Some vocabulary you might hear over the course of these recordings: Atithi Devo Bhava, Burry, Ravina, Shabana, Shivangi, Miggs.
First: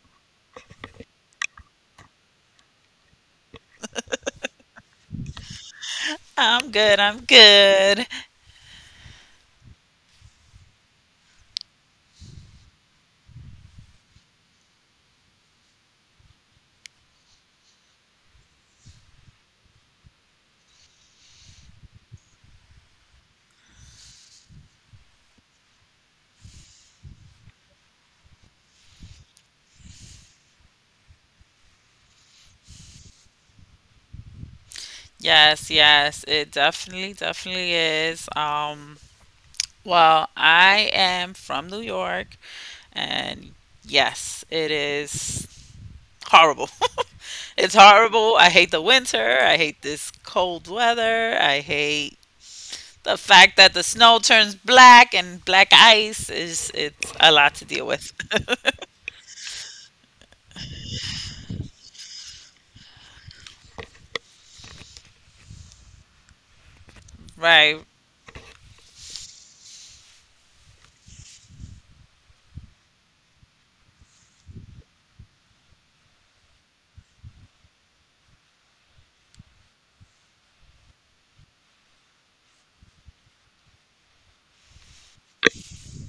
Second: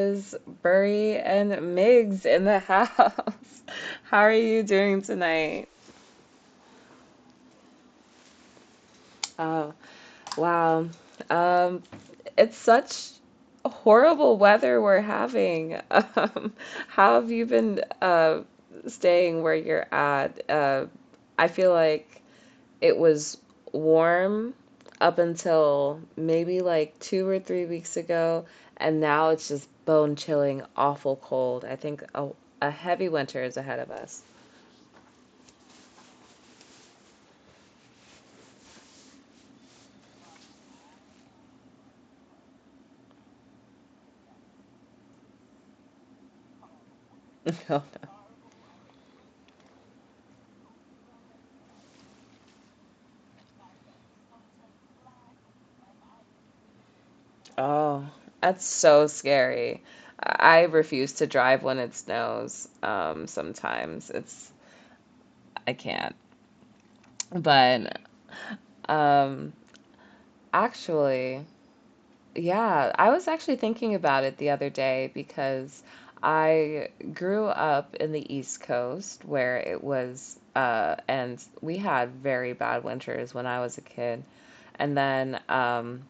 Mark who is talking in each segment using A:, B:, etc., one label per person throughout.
A: is Burry and Miggs in the house. How are you doing tonight?
B: I'm good. I'm good.
A: Oh, wow. Um, it's such horrible weather we're having. How have you been staying where you're at? I feel like it was warm up until maybe like 2 or 3 weeks ago, and now it's just bone chilling, awful cold. I think a heavy winter is ahead of us.
B: Yes, yes, it definitely, definitely is. Well, I am from New York, and yes, it is horrible. It's
A: Oh, no.
B: horrible. I hate the winter. I hate this cold weather. I hate the fact that the snow turns black and black ice is it's a lot to deal
A: Oh,
B: with.
A: that's so scary. I refuse to drive when it snows. Sometimes it's I can't.
B: Right,
A: But um, actually, yeah, I was actually thinking about it the other day because I grew up in the East Coast where it was, and we had very bad winters when I was a kid. And then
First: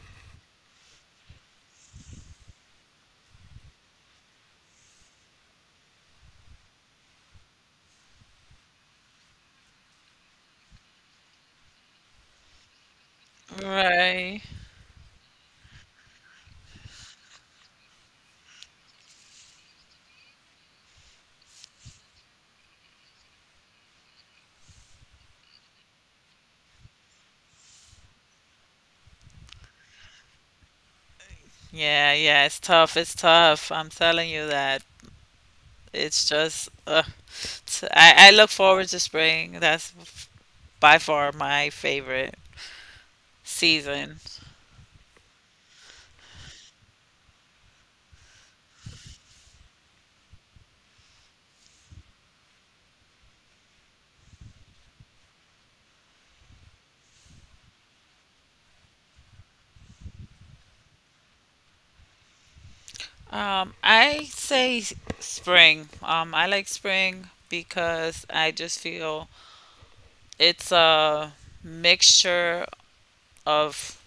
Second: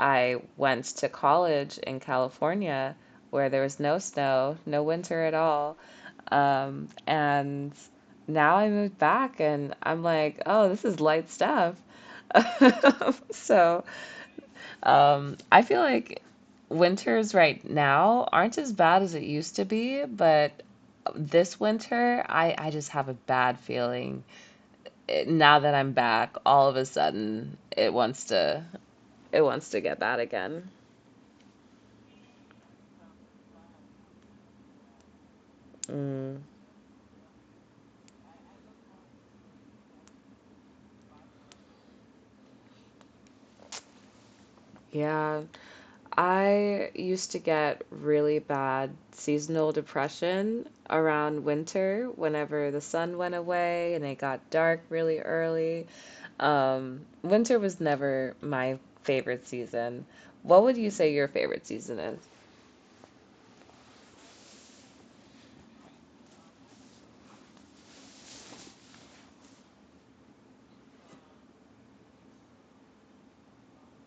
A: I went to college in California where there was no snow, no winter at all. And now I moved back and I'm like, oh, this is light stuff. So,
B: right.
A: I feel like winters right now aren't as bad as it used to be, but this winter, I just have a bad feeling. It, now that I'm back, all of a sudden it wants to get bad again.
B: Yeah, yeah, it's tough. It's tough. I'm telling you that. It's
A: Mm,
B: just, I look forward to spring. That's by far my favorite season.
A: yeah. I used to get really bad seasonal depression around winter whenever the sun went away and it got dark really early. Winter was never my favorite season. What would you say your favorite season is?
B: I say spring. I like spring because I just feel it's a mixture of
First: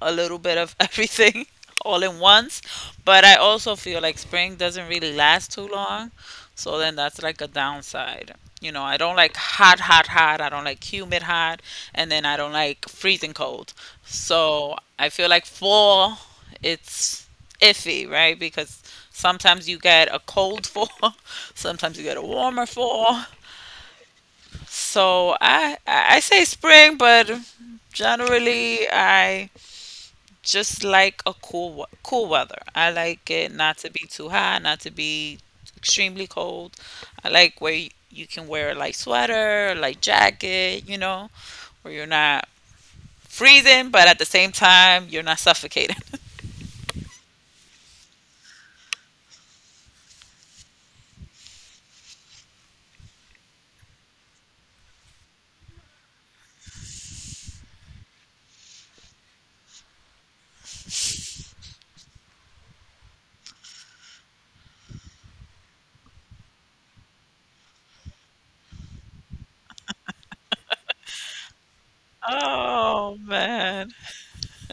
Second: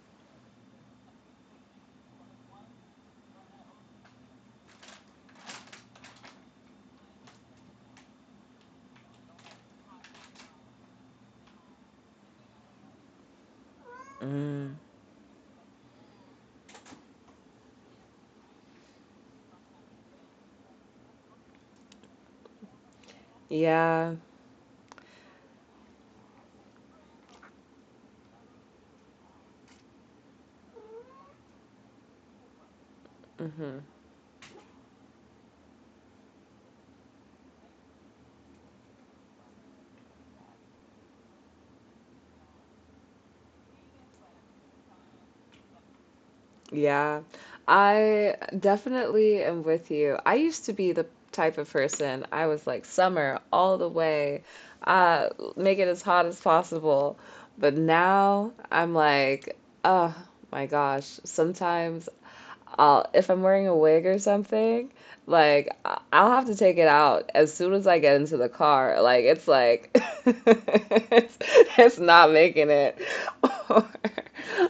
B: a little bit of everything all in once. But I also feel like spring doesn't really last too long. So then that's like a downside. You know, I don't like hot, hot, hot. I don't like humid, hot. And then I don't like freezing cold.
A: Mm,
B: So I feel like fall, it's iffy, right? Because sometimes you get a cold fall, sometimes you get a warmer fall.
A: yeah.
B: So I say spring, but generally I just like a cool weather. I like it not
A: Hmm.
B: to be too hot, not to be extremely cold. I like where you can wear a light sweater, a light jacket, where you're not freezing, but at the same time you're not suffocating.
A: Yeah, I definitely am with you. I used to be the type of person, I was like summer all the way, uh, make it as hot as possible. But now I'm like, oh my gosh, sometimes. I'll, if I'm wearing a wig or something, like I'll have to take it out as soon as I get into the car. Like it's like it's, it's not making it.
B: Oh,
A: Or,
B: man.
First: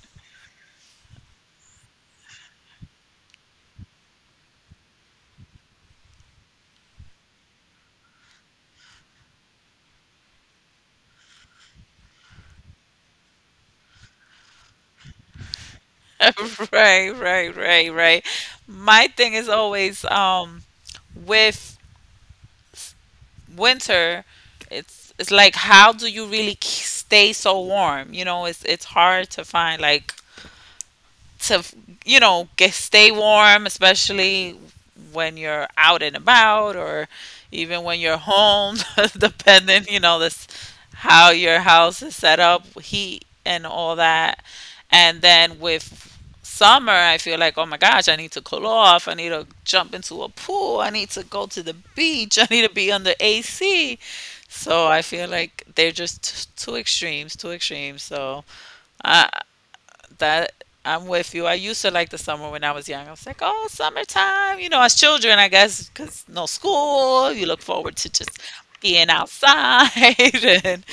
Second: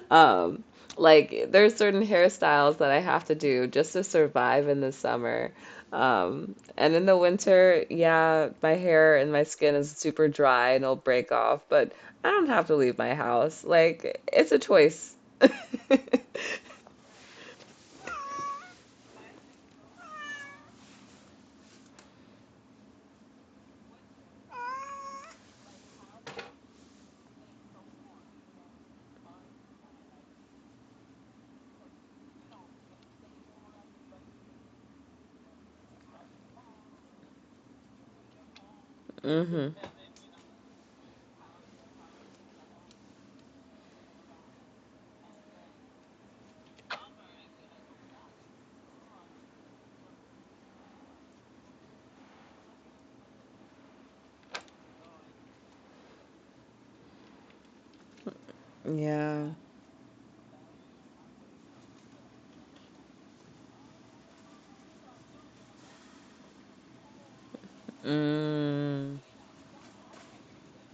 A: um, like there's certain hairstyles that I have to do just to survive in the summer. And in the winter, yeah, my hair and my skin is super dry and it'll break off, but I don't have to leave my house. Like it's a choice.
B: Right, right, right, right. My thing is always with winter, it's like, how do you really stay so warm? You know, it's hard to find, like, to get stay warm, especially when you're out and about or even when you're home,
A: Hmm.
B: depending, this, how your house is set up, heat and all that. And then with summer, I feel like, oh my gosh, I need to cool off, I need to jump into a pool, I need to go to the beach, I need to be under ac. So I feel like they're just two extremes, two extremes. So I
A: Yeah.
B: that I'm with you. I used to like the summer when I was young. I was like, oh, summertime. You know, as children, I guess, because no school, you look forward to just being
A: Mm,
B: outside and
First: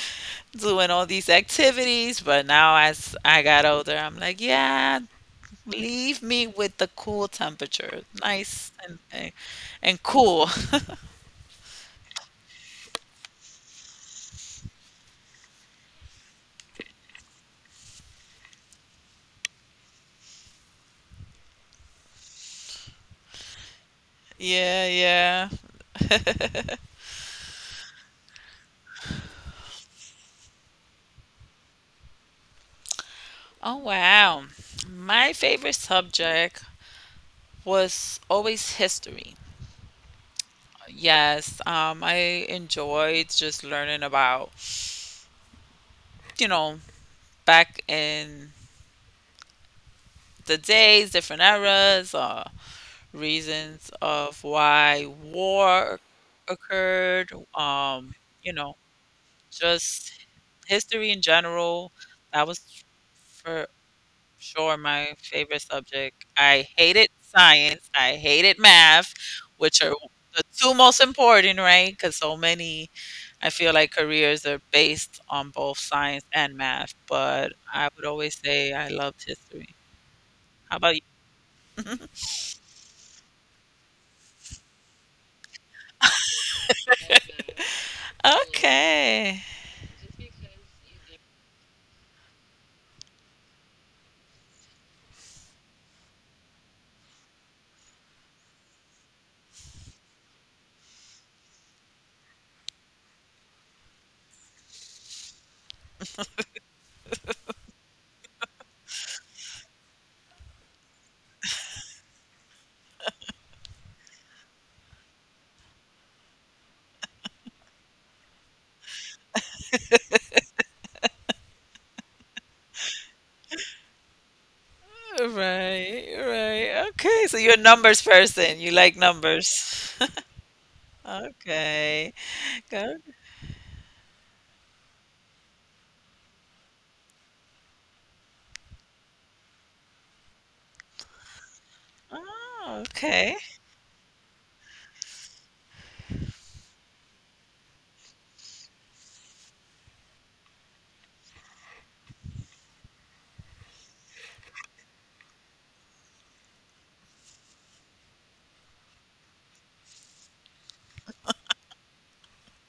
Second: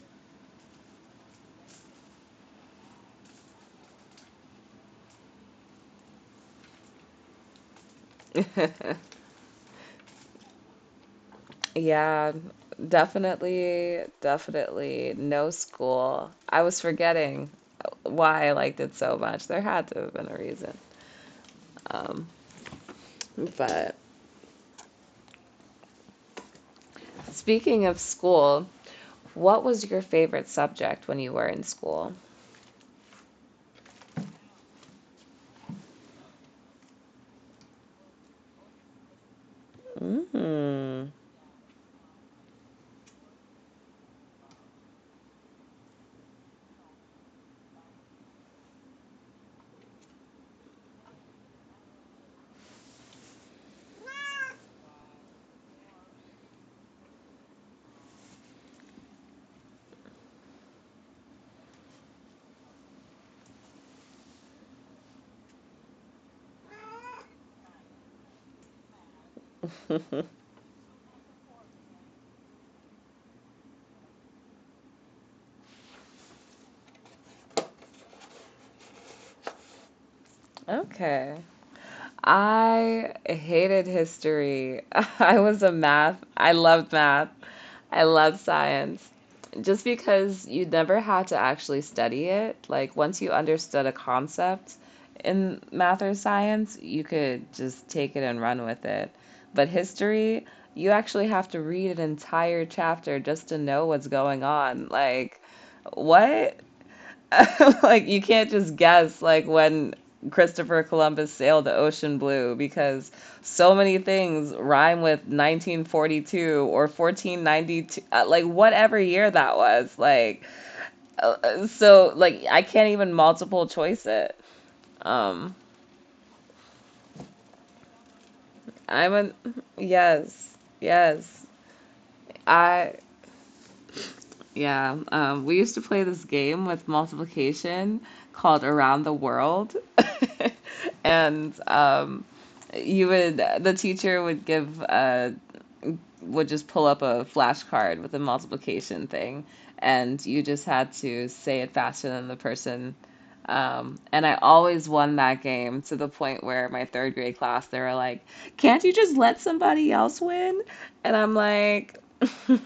B: doing all these activities. But now, as I got older, I'm like, yeah, leave me with the cool temperature, nice and cool.
A: yeah, definitely, definitely. No school. I was forgetting why I liked it so much. There had to have been a reason. But
B: Yeah, yeah.
A: speaking of school, what was your favorite subject when you were in school?
B: Oh, wow. My favorite subject was always history.
A: Hmm.
B: Yes, I enjoyed just learning about, you know, back in the days, different eras, reasons of why war occurred, you know, just history in general. That was for sure my favorite subject. I hated science, I hated math, which are the two most important, right? Because so many I feel like careers are based on both science and math, but I would always say I loved history. How about you?
A: Okay. I hated history. I was a math. I loved math. I loved science.
B: Okay.
A: Just because you never had to actually study it. Like once you understood a concept in math or science, you could just take it and run with it. But history, you actually have to read an entire chapter just to know what's going on. Like, what? Like you can't just guess like when Christopher Columbus sailed the ocean blue because so many things rhyme with 1942 or 1492, like whatever year that was, like so like I can't even multiple choice it. Um
B: Right, right. Okay. So you're a numbers person. You like
A: I'm a
B: numbers.
A: yes. Yes.
B: Okay.
A: I
B: Good.
A: Yeah, we used to play this game with multiplication called Around the World. And
B: Oh,
A: you
B: okay.
A: would, the teacher would just pull up a flashcard with a multiplication thing, and you just had to say it faster than the person. And I always won that game to the point where my third grade class, they were like, "Can't you just let somebody else win?" And I'm like,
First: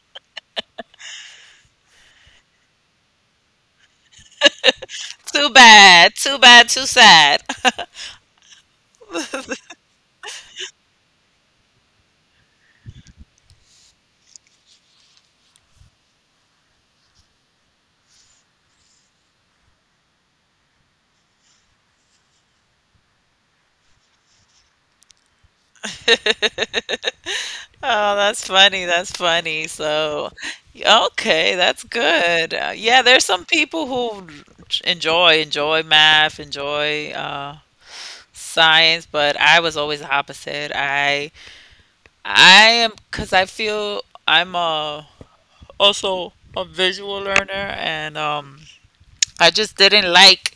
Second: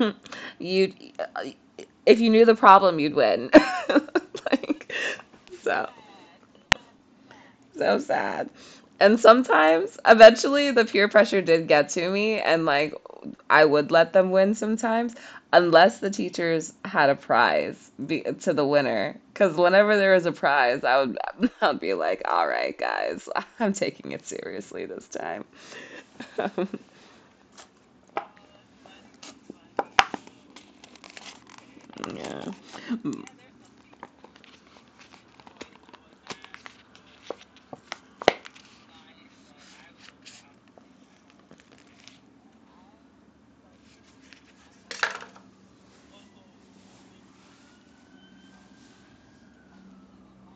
A: "You, if you knew the problem, you'd win." Like,
B: Too
A: so.
B: bad. Too bad. Too sad.
A: So sad. And sometimes, eventually, the peer pressure did get to me, and like I would let them win sometimes, unless the teachers had a prize be to the winner. Because whenever there was a prize, I would I'd be like, "All right, guys, I'm taking it seriously this time."
B: Oh, that's funny, that's funny. So, yeah, okay, that's
A: Yeah.
B: good. Yeah, there's some people who enjoy math, enjoy science, but I was always the opposite. I am because I feel I'm a also a visual learner, and I just didn't like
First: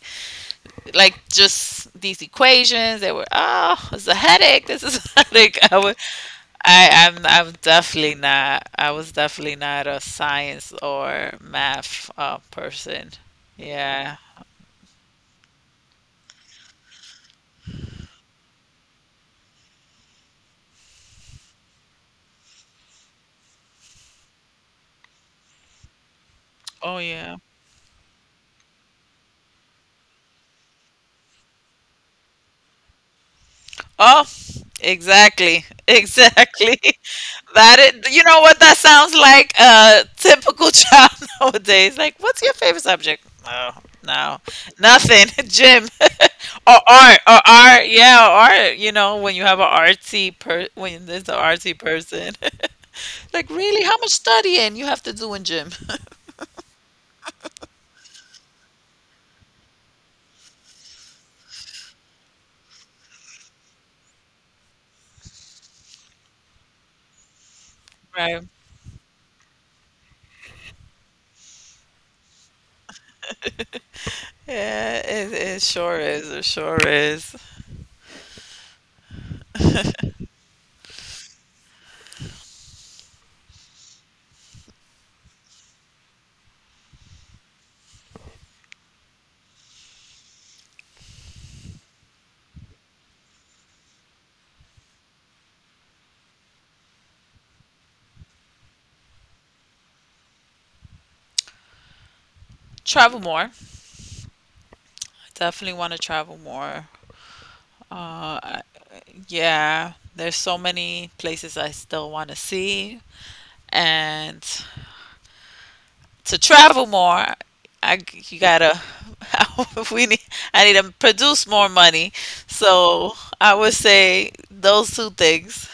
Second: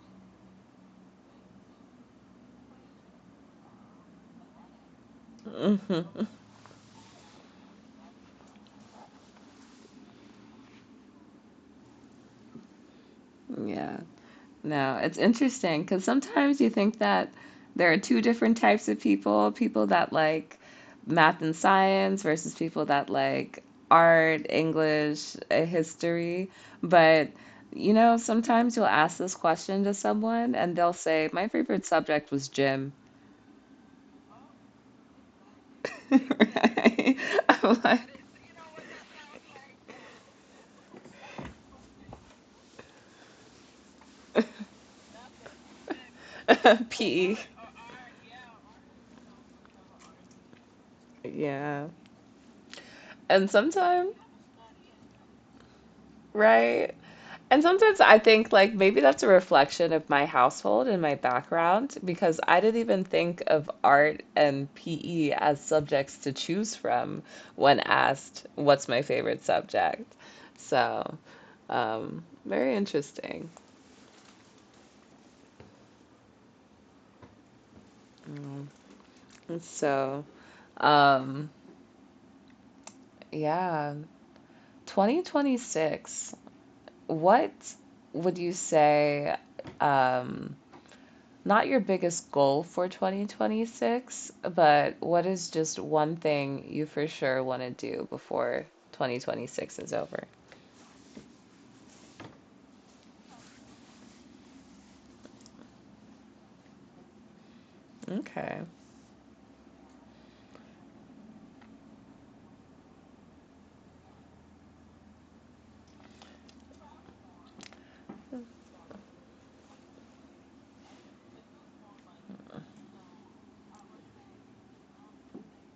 B: just these equations. They were, oh, it's a headache. This is a headache. I wa- I am I'm definitely not. I was definitely not a science or math person.
A: Yeah.
B: Yeah.
A: No, it's interesting because sometimes you think that there are two different types of people, people that like math and science versus people that like art, English, history.
B: Oh
A: But,
B: yeah.
A: you know, sometimes you'll ask this question to someone and they'll say, my favorite subject was gym.
B: Oh, exactly. Exactly.
A: Right?
B: That
A: I'm
B: it, you know what that sounds like, a typical child nowadays. Like, what's your favorite subject? No, no. Nothing. Gym. Or
A: like,
B: art.
A: PE.
B: Or art. Yeah, or art. You know, when there's an artsy
A: Yeah.
B: person.
A: And
B: Like, really? How much
A: sometimes.
B: studying you have to do in gym?
A: Right. And sometimes I think like maybe that's a reflection of my household and my background because I didn't even think of art and PE as subjects to choose from when asked
B: Right.
A: what's my favorite subject. So, very interesting.
B: Yeah, it sure is. It sure is.
A: And so, um, yeah, 2026, what would you say um not your biggest goal for 2026, but what is just one thing you for sure want to do before 2026 is over?
B: Travel more. I Definitely want to travel more. Uh,
A: Okay,
B: I- yeah, there's so many places I still want to see. And to travel more, you gotta we need I need to produce more money. So I would say those two things.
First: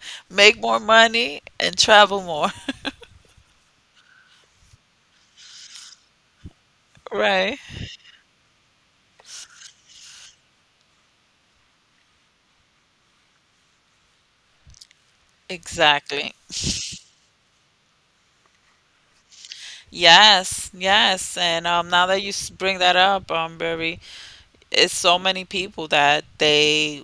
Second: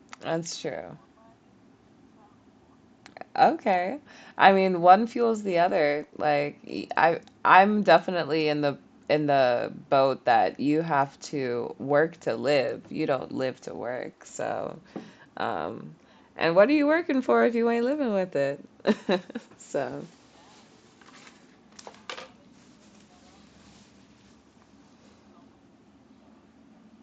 B: Make
A: that's
B: more
A: true.
B: money and travel more.
A: Okay. I mean, one fuels the other. Like I
B: Right.
A: I'm definitely in the boat that you have to work to live. You don't live to work. So, um
B: Exactly.
A: and what are you working for if you ain't living with it? So,
B: Yes, yes, and now that you bring that up, Barry, it's so many people that they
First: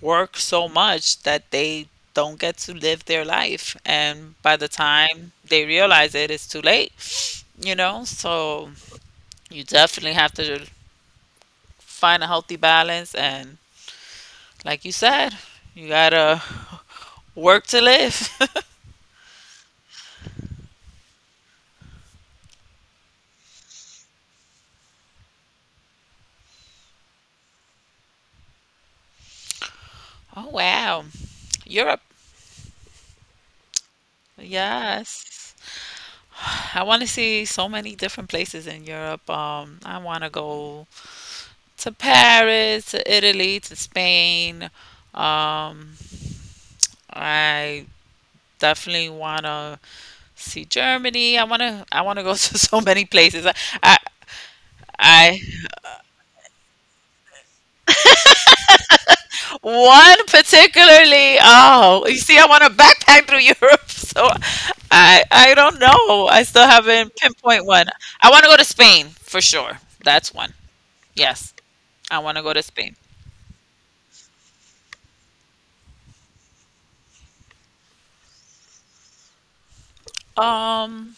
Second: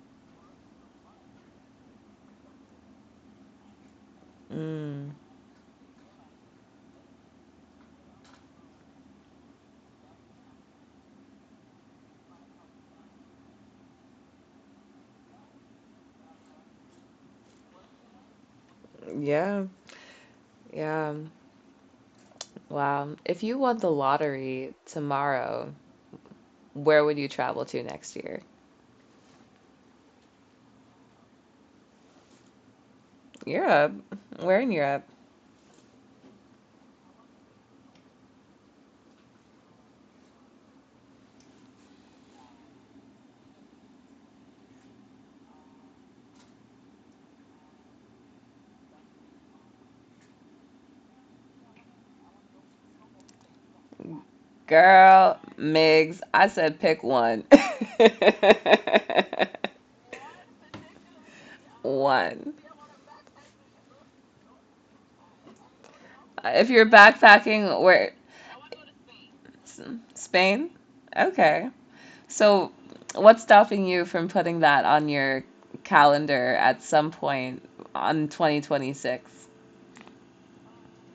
B: work so much that they don't get to live their life, and by the
A: mm,
B: time they realize it, it's too late, you know? So you definitely have to find a healthy balance, and like you said, you gotta work to live.
A: yeah. Yeah. Wow. If you won the lottery tomorrow, where would you travel to next year?
B: Oh, wow. Europe.
A: Europe. Where in Europe?
B: Yes. I want to see so many different places in Europe. I want to go to Paris, to Italy, to Spain. Um, I definitely want to see Germany. I want to go to so many places. I
A: Girl,
B: I
A: Migs, I said pick one.
B: one particularly. Oh, you see, I
A: One.
B: want to backpack through Europe, so I don't know. I still
A: If you're
B: haven't pinpoint
A: backpacking,
B: one.
A: where?
B: I want to go to Spain for sure.
A: S-
B: That's one.
A: Spain?
B: Yes,
A: Okay.
B: I want to go to
A: So,
B: Spain.
A: what's stopping you from putting that on your calendar at some point on 2026?
B: Um,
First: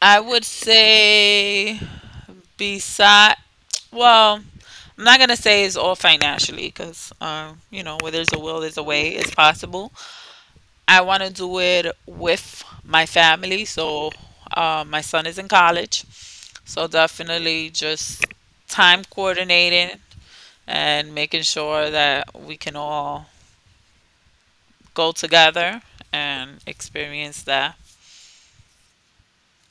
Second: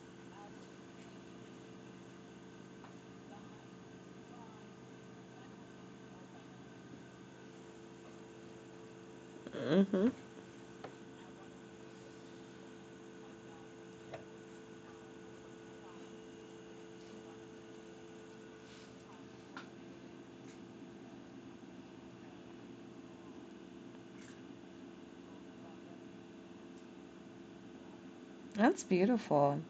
B: I would say beside, well, I'm not gonna say it's all financially because, where there's a will, there's a way. It's possible.
A: Hmm.
B: I want to do it with my family. So, my son is in college, so definitely just time coordinating and making sure that we can all go together and experience that.
A: That's beautiful.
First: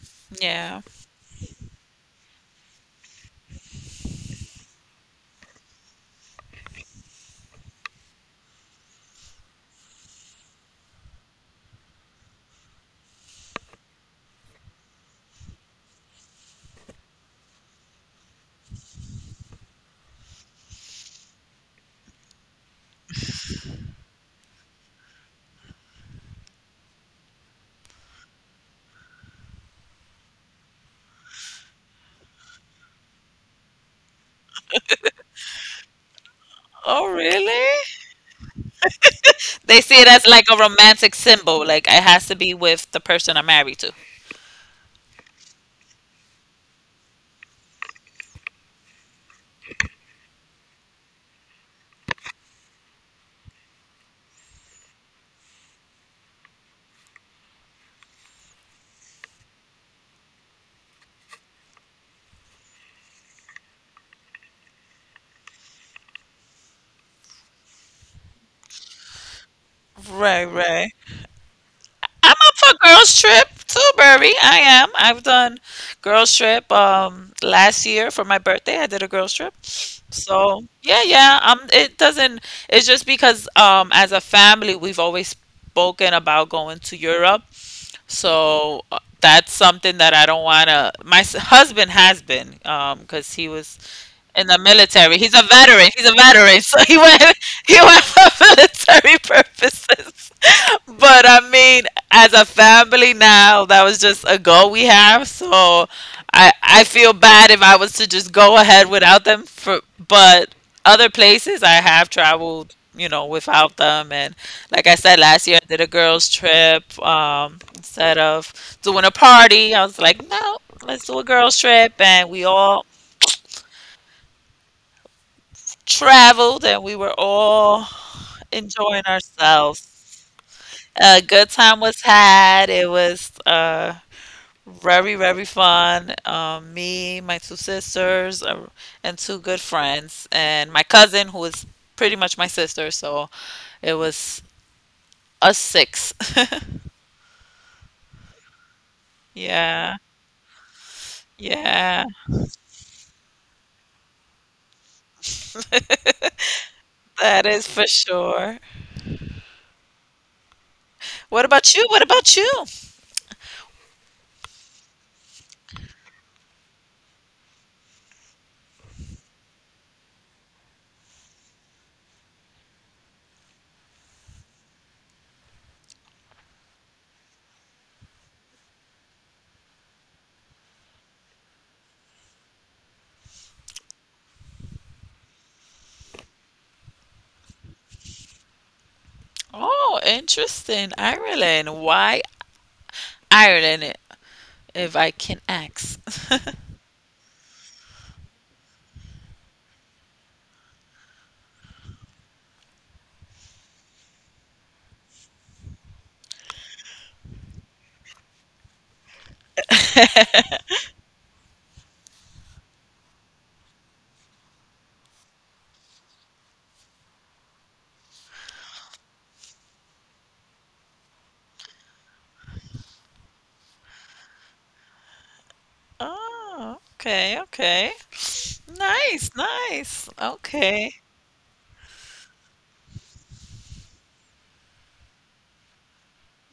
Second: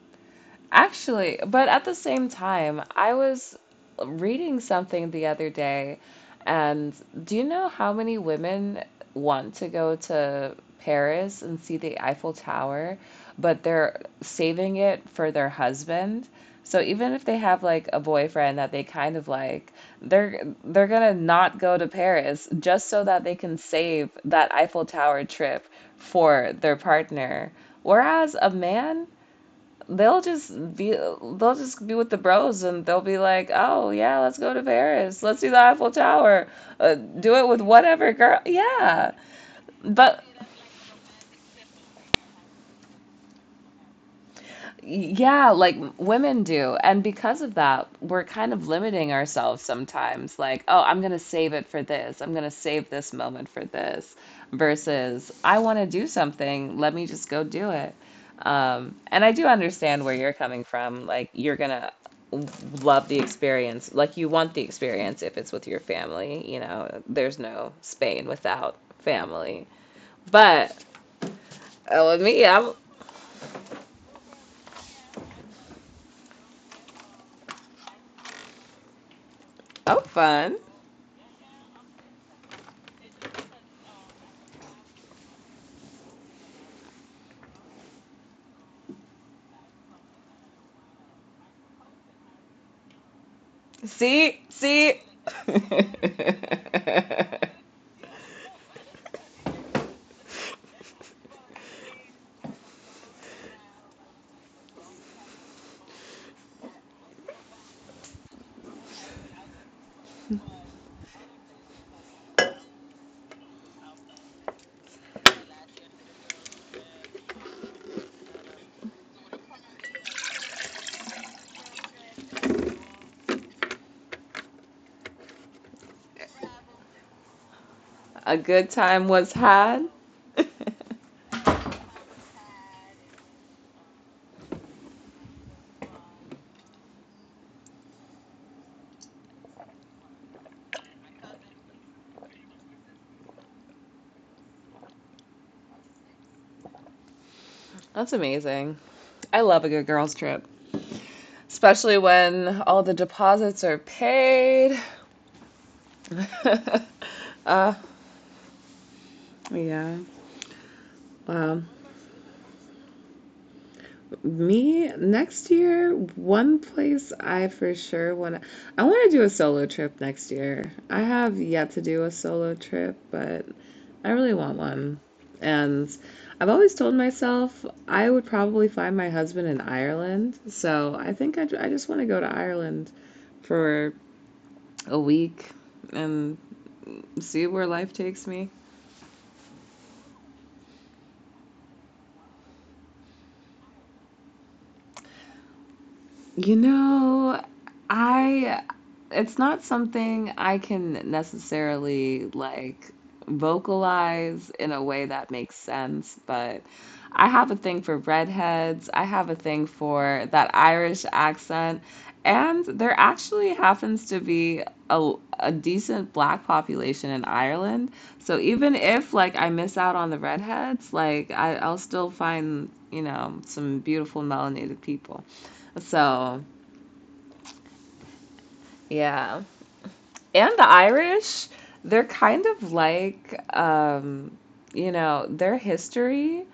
B: Yeah.
A: Actually, but at the same time, I was reading something the other day, and do you know how many women want to go to Paris and see the Eiffel Tower, but they're saving it for their husband? So even if they have like a boyfriend that they kind of like, they're gonna not go to Paris just so that they can save that Eiffel Tower trip for their partner. Whereas a man they'll just be with the bros and they'll be like, "Oh yeah, let's go to Paris. Let's do the Eiffel Tower.
B: Oh,
A: Do it with
B: really?
A: whatever girl." Yeah.
B: They see it
A: But
B: as like a romantic symbol. Like it has to be with the person I'm married to.
A: yeah, like women do. And because of that, we're kind of limiting ourselves sometimes. Like, oh, I'm going to save it for this. I'm going to save this moment for this. Versus, I want to do something. Let me just go do it. And I do understand where you're coming from. Like, you're going to love the experience. Like, you want the experience if it's with your family. You know, there's no Spain without family.
B: Right,
A: But
B: right.
A: with
B: I'm
A: me,
B: up
A: I'm,
B: for girls trip too, Burby. I am. I've done girls trip last year for my birthday. I did a girls trip.
A: I'm fun.
B: So yeah, yeah. It doesn't. It's just because as a family we've always spoken about going to Europe. So that's something that I don't wanna. My husband has been because he was
A: See,
B: in the
A: see,
B: military. He's a veteran. He's a veteran, so he went he went for military purposes. But I mean, as a family now, that was just a goal we have. So I feel bad if I was to just go ahead without them. For but other places I have traveled, you know, without them. And like I said last year, I did a girls trip. Instead of doing a party, I was like, no, let's do a girls trip, and we all traveled, and we were all
A: a good
B: enjoying
A: time was
B: ourselves.
A: had.
B: A good time was had. It was very, very fun. Me, my two sisters, and two good friends, and my cousin, who is pretty much my sister. So it was us six.
A: That's amazing. I love a good
B: Yeah,
A: girls' trip, especially
B: yeah.
A: when all the deposits are paid.
B: That is
A: uh,
B: for sure.
A: yeah.
B: What
A: Wow.
B: about you? What about you?
A: Me next year, one place I for sure want to do a solo trip next year. I have yet to do a solo trip, but I really want one. And I've always told myself I would probably find my husband in Ireland. So I think I just want to go to Ireland for a week and see where life takes me.
B: Oh, interesting. Ireland. Why Ireland, if I can ask?
A: You know, I it's not something I can necessarily like vocalize in a way that makes sense, but I have a thing for redheads. I have a thing for that Irish accent, and there actually happens to be a, a decent black population in Ireland. So even if like I miss out on the redheads, like I'll still find, some beautiful melanated people. So,
B: Oh, okay, okay. Nice,
A: yeah.
B: nice.
A: And the
B: Okay.
A: Irish, they're kind of like, their history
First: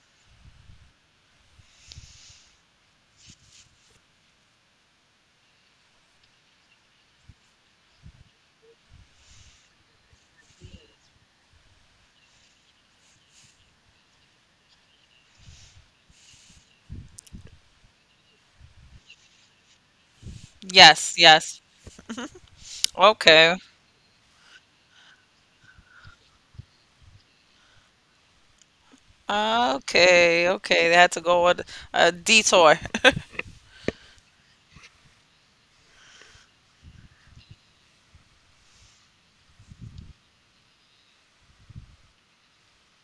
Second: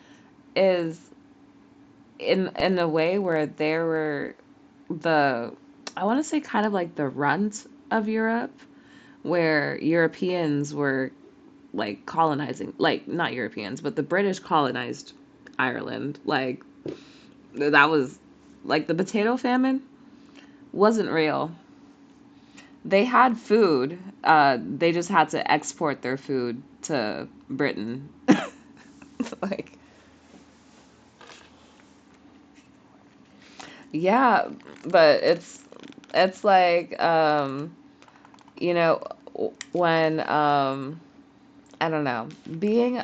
A: is in a way where they were the, I want to say kind of like the runt of Europe, where Europeans were like colonizing, like not Europeans, but the British colonized Ireland. Like that was like the potato famine wasn't
B: Yes,
A: real.
B: yes.
A: They had
B: Okay.
A: food. They just had to export their food to Britain. Like,
B: Okay, okay. They had to go on a detour.
A: yeah, but it's like you know when I don't know, being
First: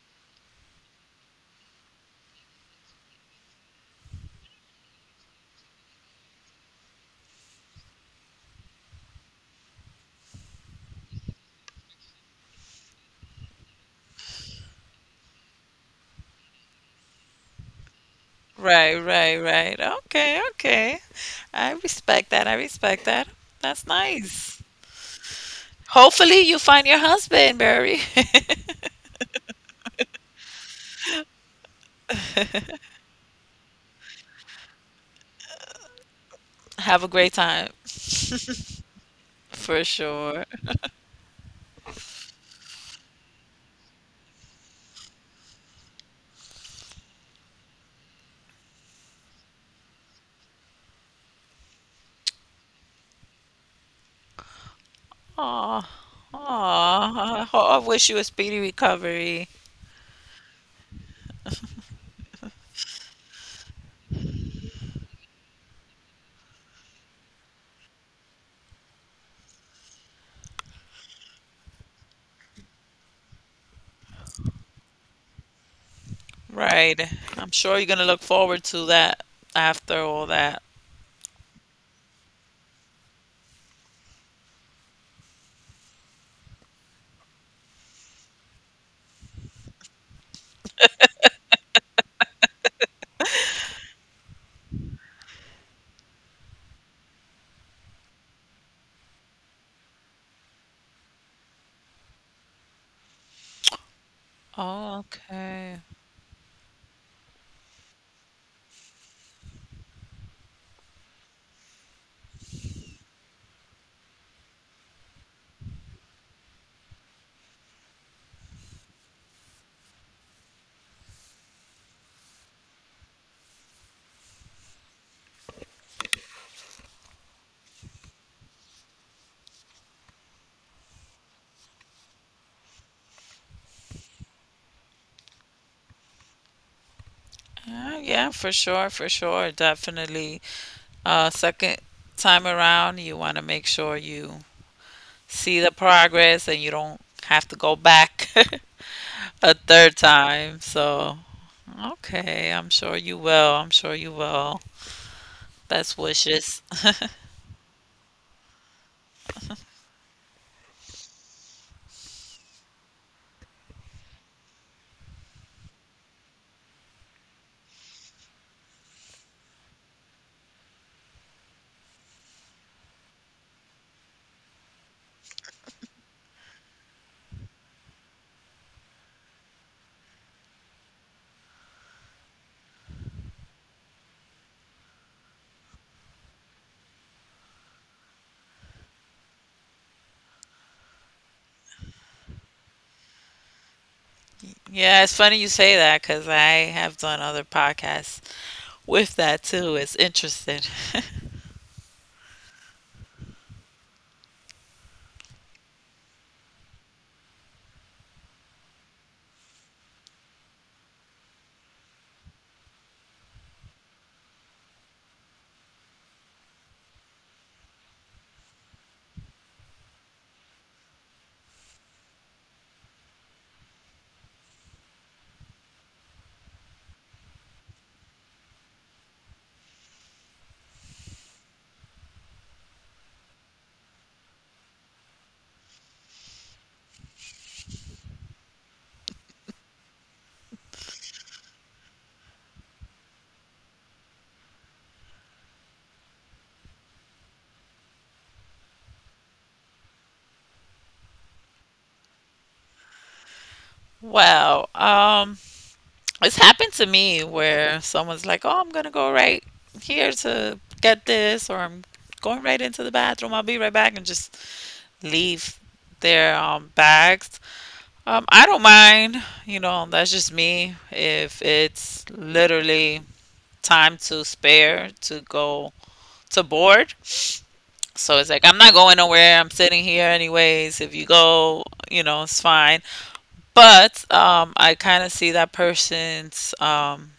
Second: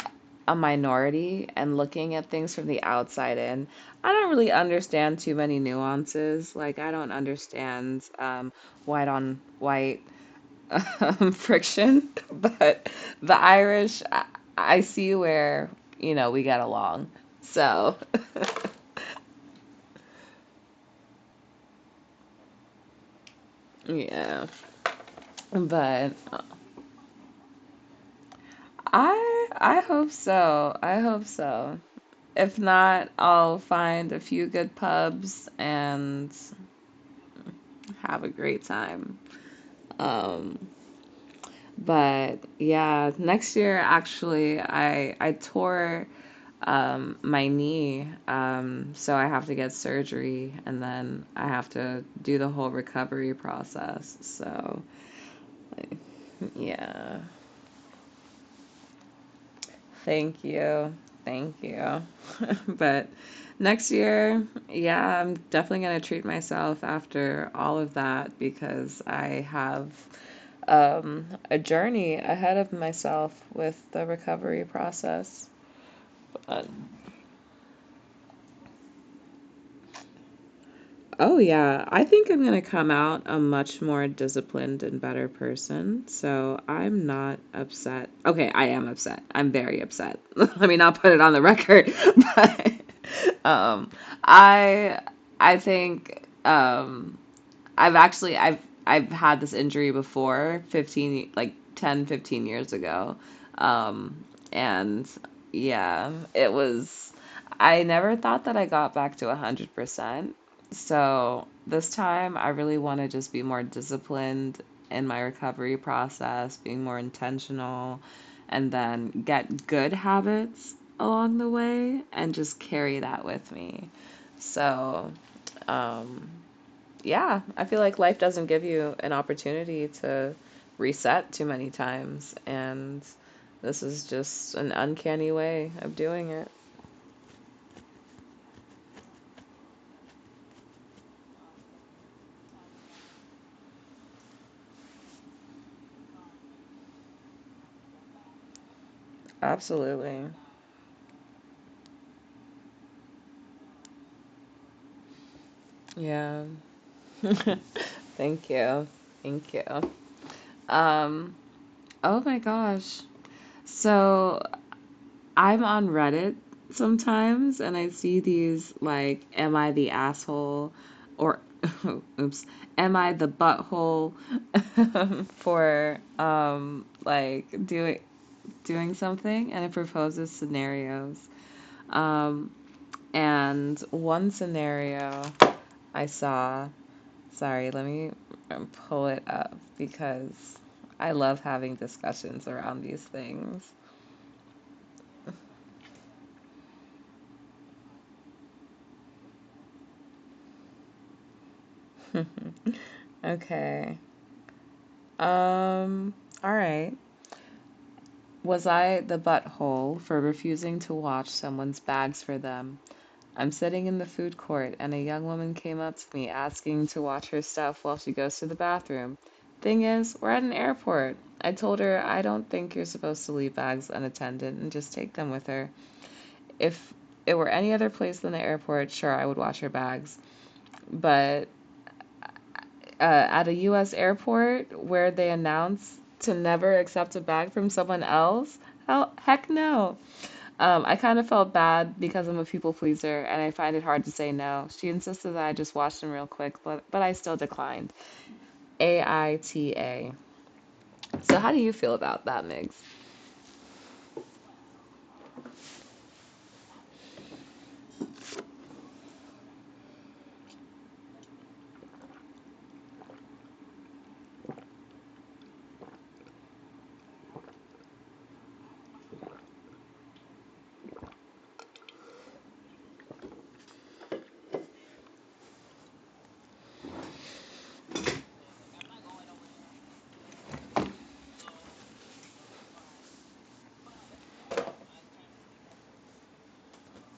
A: a minority and looking at things from the outside in. I don't really understand too many nuances. Like, I don't understand white on white, friction, but the Irish, I see where, we got along. So,
B: Right, right, right. Okay, okay. I respect that. I respect that. That's
A: yeah.
B: nice.
A: But
B: Hopefully you find your husband, Barry.
A: I hope so. I hope so. If not, I'll find a few good pubs and
B: Have a great time.
A: have a great
B: For
A: time.
B: sure.
A: Um, But yeah, next year actually I tore my knee. So I have to get surgery and then I have to do the whole recovery process. So,
B: Aw,
A: yeah.
B: aw. I wish you a speedy recovery.
A: Thank you. Thank you. But next year, yeah, I'm definitely going to treat myself after all of that because I have a journey ahead of myself with the recovery process. Uh,
B: Right. I'm sure you're gonna look forward to that after all that.
A: oh, yeah. I think I'm going to come out a much more disciplined and better person. So I'm not upset. Okay, I am upset. I'm very upset. Let me not put it on the record. But um, I I think. I've actually I've had this injury before, 15, like 10 to 15 years ago. Um
B: Oh,
A: and
B: okay.
A: yeah, it was I never thought that I got back to 100%. So this time I really want to just be more disciplined in my recovery process, being more intentional, and then get good habits along the way and just carry that with me. So, um yeah, I feel like life doesn't give you an opportunity to reset too many times, and this is just an uncanny way of doing it.
B: Yeah, yeah, for sure, definitely. Second time around, you want to make sure you see the progress and you don't have to go back a third
A: Absolutely.
B: time. So, okay, I'm sure you will. I'm sure you will. Best
A: Yeah.
B: wishes.
A: Thank you. Thank you. Um, oh my gosh. So I'm on Reddit sometimes and I see these like, am I the asshole? Or, oops, am I the butthole for like doing something? And it proposes scenarios. Um, and one scenario I saw, sorry, let me pull it up because I love having discussions around these things.
B: Yeah, it's funny you say that because I have done other podcasts with that too. It's interesting.
A: Okay. Um, all right. Was I the butthole for refusing to watch someone's bags for them? I'm sitting in the food court and a young woman came up to me asking to watch her stuff while she goes to the bathroom. Thing is, we're at an airport. I told her I don't think you're supposed to leave bags unattended and just take them with her. If it were any other place than the airport, sure, I would watch her bags. But at a US airport where they announce to never accept a bag from someone else? Hell, heck no. I kind of felt bad because I'm a people pleaser and I find it hard to say no. She insisted that I just watch them real quick, but I still declined. AITA. So how do you feel about that, Migs?
B: Wow. It's happened to me where someone's like, "Oh, I'm gonna go right here to get this," or "I'm going right into the bathroom. I'll be right back," and just leave their bags. I don't mind. You know, that's just me. If it's literally time to spare to go to board, so it's like, I'm not going nowhere. I'm sitting here anyways. If you go, it's fine. But I kind of see that person's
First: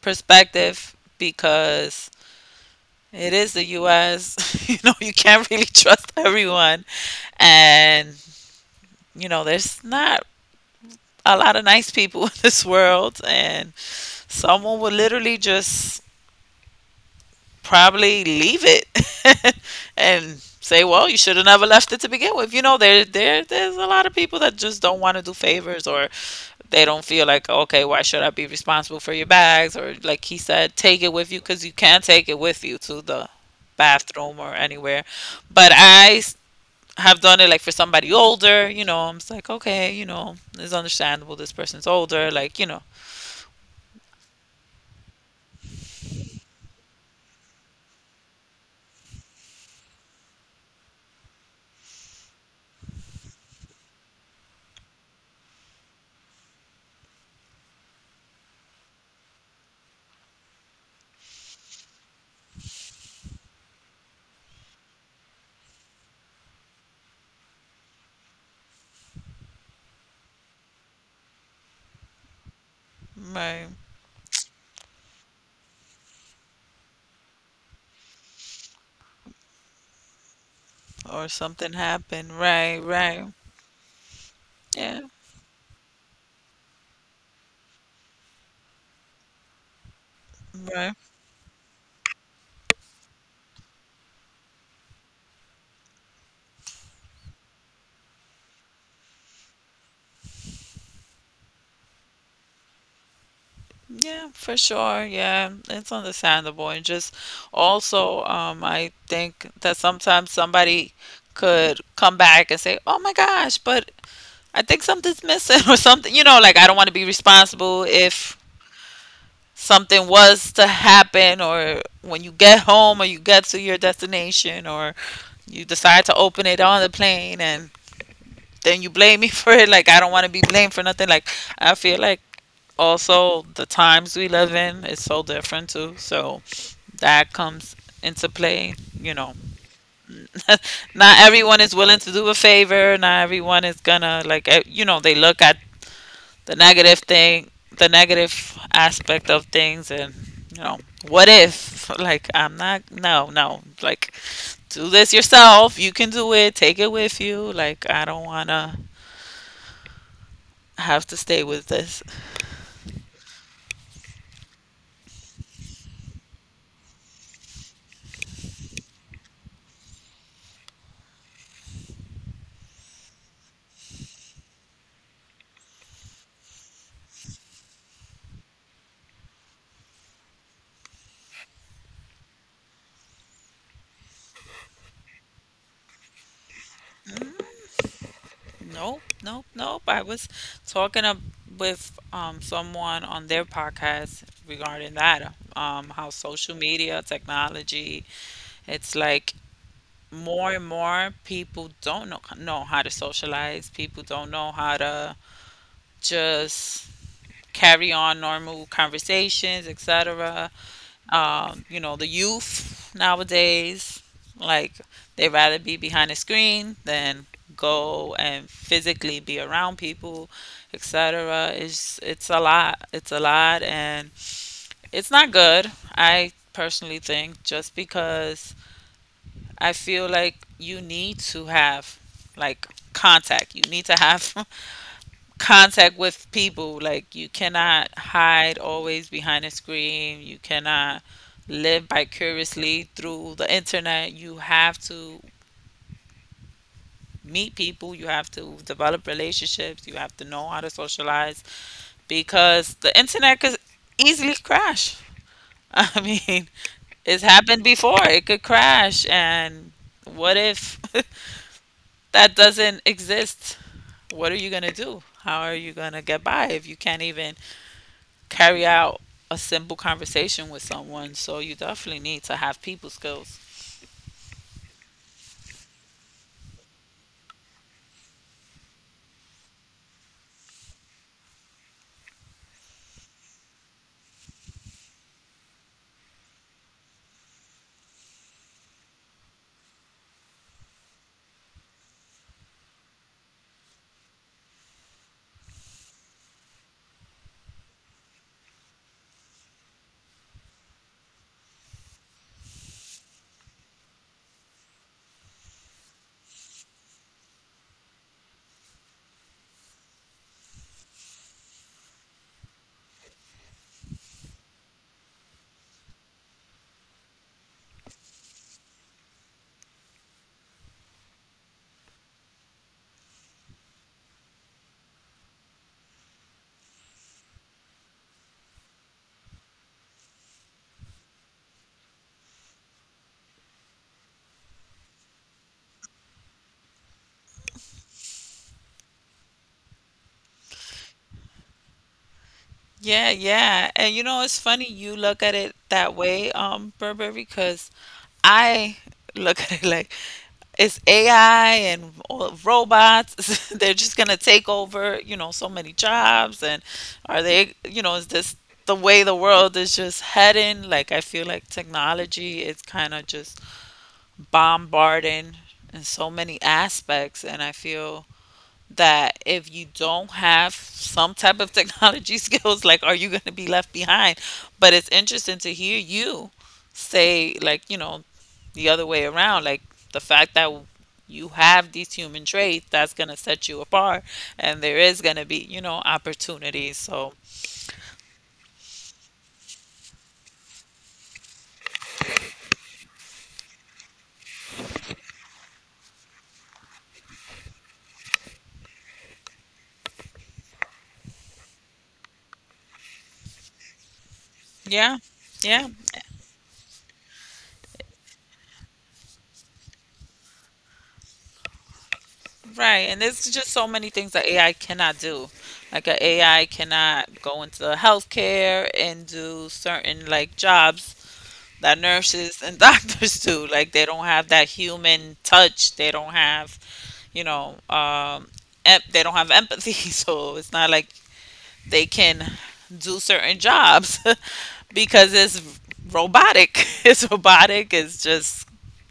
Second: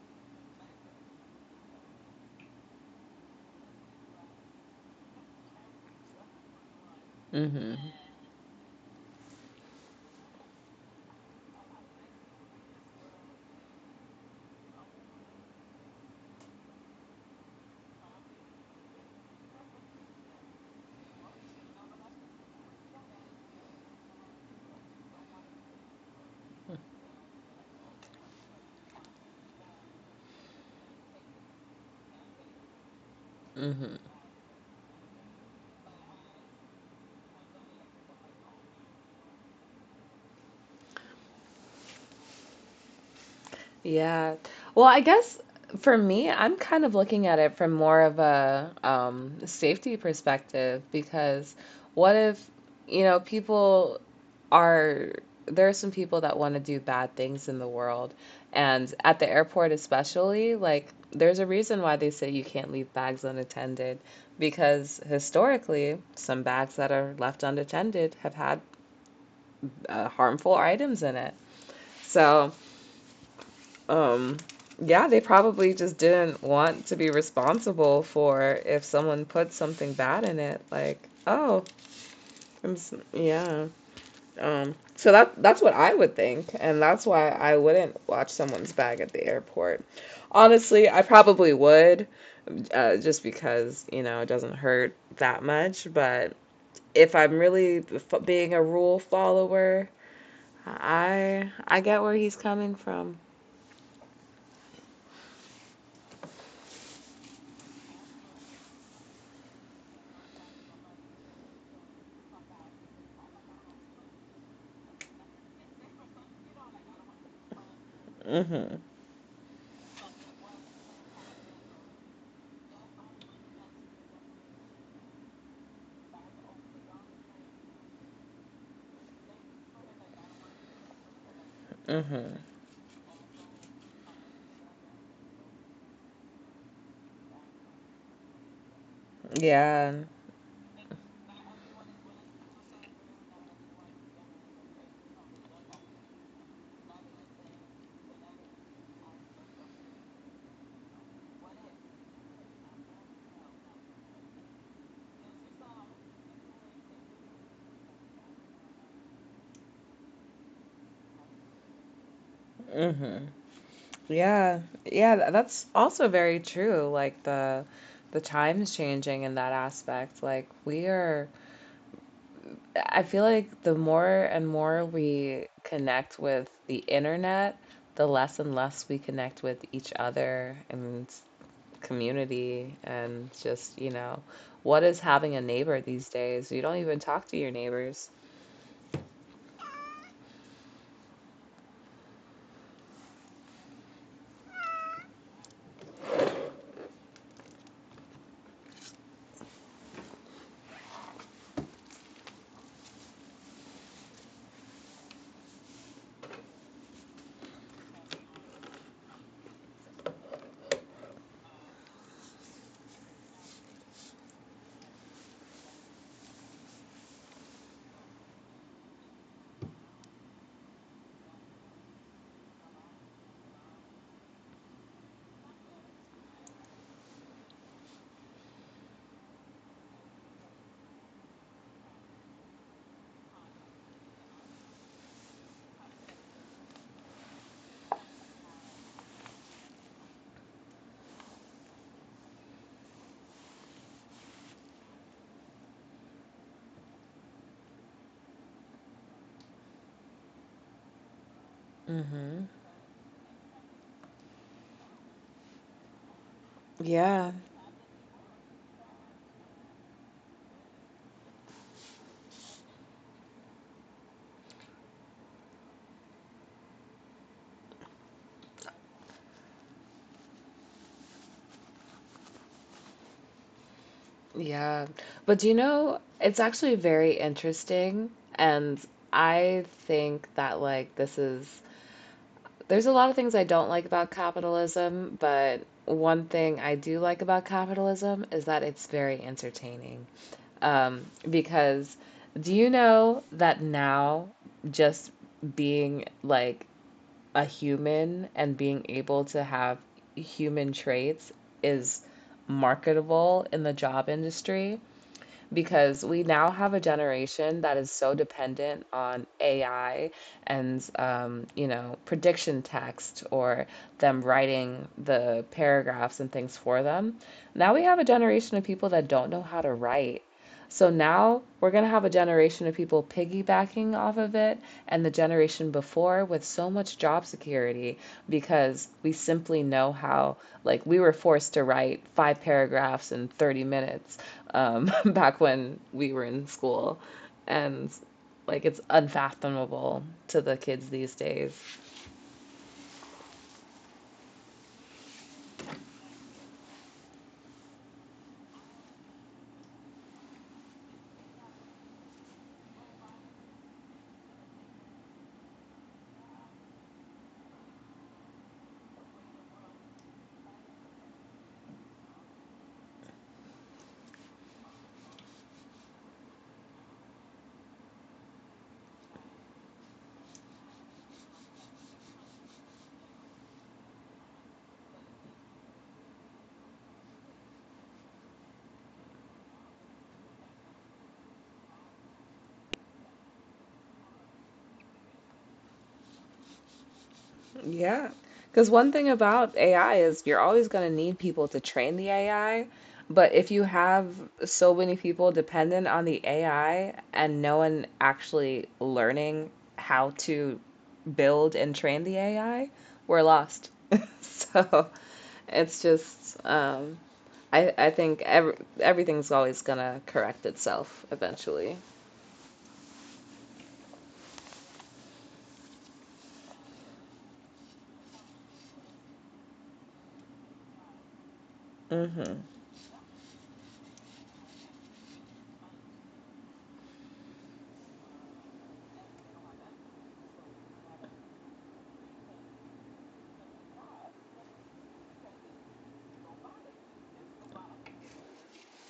B: perspective because it is the US. You know, you can't really trust everyone.
A: Mm-hmm.
B: And, you know, there's not a lot of nice people in this world. And someone would literally just probably leave it and say, "Well, you should have never left it to begin with." You know, there's a lot of people that just don't want to do favors, or they don't feel like, "Okay, why should I be responsible for your bags?" or like he said, "Take it with you cuz you can take it with you to the bathroom or anywhere." But I s- have done it like for somebody older. You know, I'm just like, "Okay, you know, it's understandable, this person's older, like, you know,
A: Yeah. Well, I guess for me, I'm kind of looking at it from more of a safety perspective because what if, you know, are, there are some people that want to do bad things in the world. And at the airport, especially, like, there's a reason why they say you can't leave bags unattended because historically, some bags that are left unattended have had harmful items in it. So,
B: right
A: um yeah, they probably just didn't want to be responsible for if someone put something bad in it, like,
B: or something happened." Right, right.
A: yeah,
B: Yeah.
A: so that's what I would think, and that's why I wouldn't watch someone's bag at the airport. Honestly,
B: Right.
A: I probably would, just because, you know, it doesn't hurt that much. But if I'm really f being a rule follower, I get where he's coming from.
B: Yeah, for sure. Yeah, it's understandable. And just also, I think that sometimes somebody could come back and say, "Oh my gosh, but I think something's missing or something." You know, like I don't want to be responsible if
A: hmm
B: something was to happen, or when you get home or you get to your destination, or you decide to open it on the plane and then you blame me for it. Like I don't want to be blamed for nothing. Like I feel like
A: hmm
B: also the times we live in is so different too. So that comes into play. You know,
A: Yeah.
B: not everyone is willing to do a favor. Not everyone is gonna like. You know, they look at the negative thing, the negative aspect of things, and you know, what if? Like, I'm not. No, no. Like, do this yourself. You can do it. Take it with you. Like, I don't wanna have to stay with this.
A: hmm Yeah. That's also very true. Like, the times changing in that aspect. Like we are I feel like the more and more we connect with the internet, the less and less we connect with each other and community and just, you know, what is having a neighbor these days? You don't even talk to your neighbors.
B: Nope, nope, nope. I was talking up with someone on their podcast regarding that, how social media, technology, it's like more and more people don't know how to socialize. People don't know how to just carry on normal conversations, etc. You know, the youth nowadays, like they rather be behind a screen than go and physically be around people, etc. It's a lot. It's a lot, and it's not good. I personally think, just because I feel like you need to have like contact. You need to have contact with people. Like you cannot hide always behind a screen. You cannot live vicariously through the internet. You have to meet people. You have to develop relationships. You have to know how to socialize,
A: hmm
B: because the internet could easily crash. I mean, it's
A: Yeah.
B: happened before. It could crash, and what if that doesn't exist? What are you gonna do? How are you gonna get by if you can't even carry out a simple conversation with someone? So you definitely need to have people skills.
A: Yeah. But, do you know, it's actually very interesting. And I think that, there's a lot of things I don't like about capitalism, but one thing I do like about capitalism is that it's very entertaining. Um, because do you know that now just being like a human and being able to have human traits is marketable in the job industry? Because we now have a generation that is so dependent on AI and, you know, prediction text or them writing the paragraphs and things for them. Now we have a generation of people that don't know how to write. So now we're going to have a generation of people piggybacking off of it, and the generation before with so much job security because we simply know how, like, we were forced to write five paragraphs in 30 minutes, back when we were in school. And, like, it's unfathomable to the kids these days.
B: Yeah, yeah. And you know, it's funny you look at it that way, Burberry, because I look at it like it's AI and all robots. They're just gonna take over, you know, so many jobs. And are they, you know, is this the way the world is just heading? Like, I feel like technology is kind of just bombarding in so many aspects. And I feel that if you don't have some type of technology skills, like, are you going to be left behind? But it's interesting to hear you say, like, you know, the other way around, like the fact that you have these human traits that's going to set you apart, and there is going to be, you know, opportunities. So,
A: Yeah. Because one thing about AI is you're always going to need people to train the AI. But if you have so many people dependent on the AI and no one actually learning how to build and train the AI, we're lost. So
B: yeah, yeah.
A: it's just, I think everything's always going to correct itself eventually.
B: Right, and there's just so many things that AI cannot do. Like a AI cannot go into healthcare and do certain like jobs that nurses and doctors do. Like they don't have that human touch. They don't have, you know, they don't have empathy. So it's not like they can do certain jobs because it's robotic. It's robotic. It's just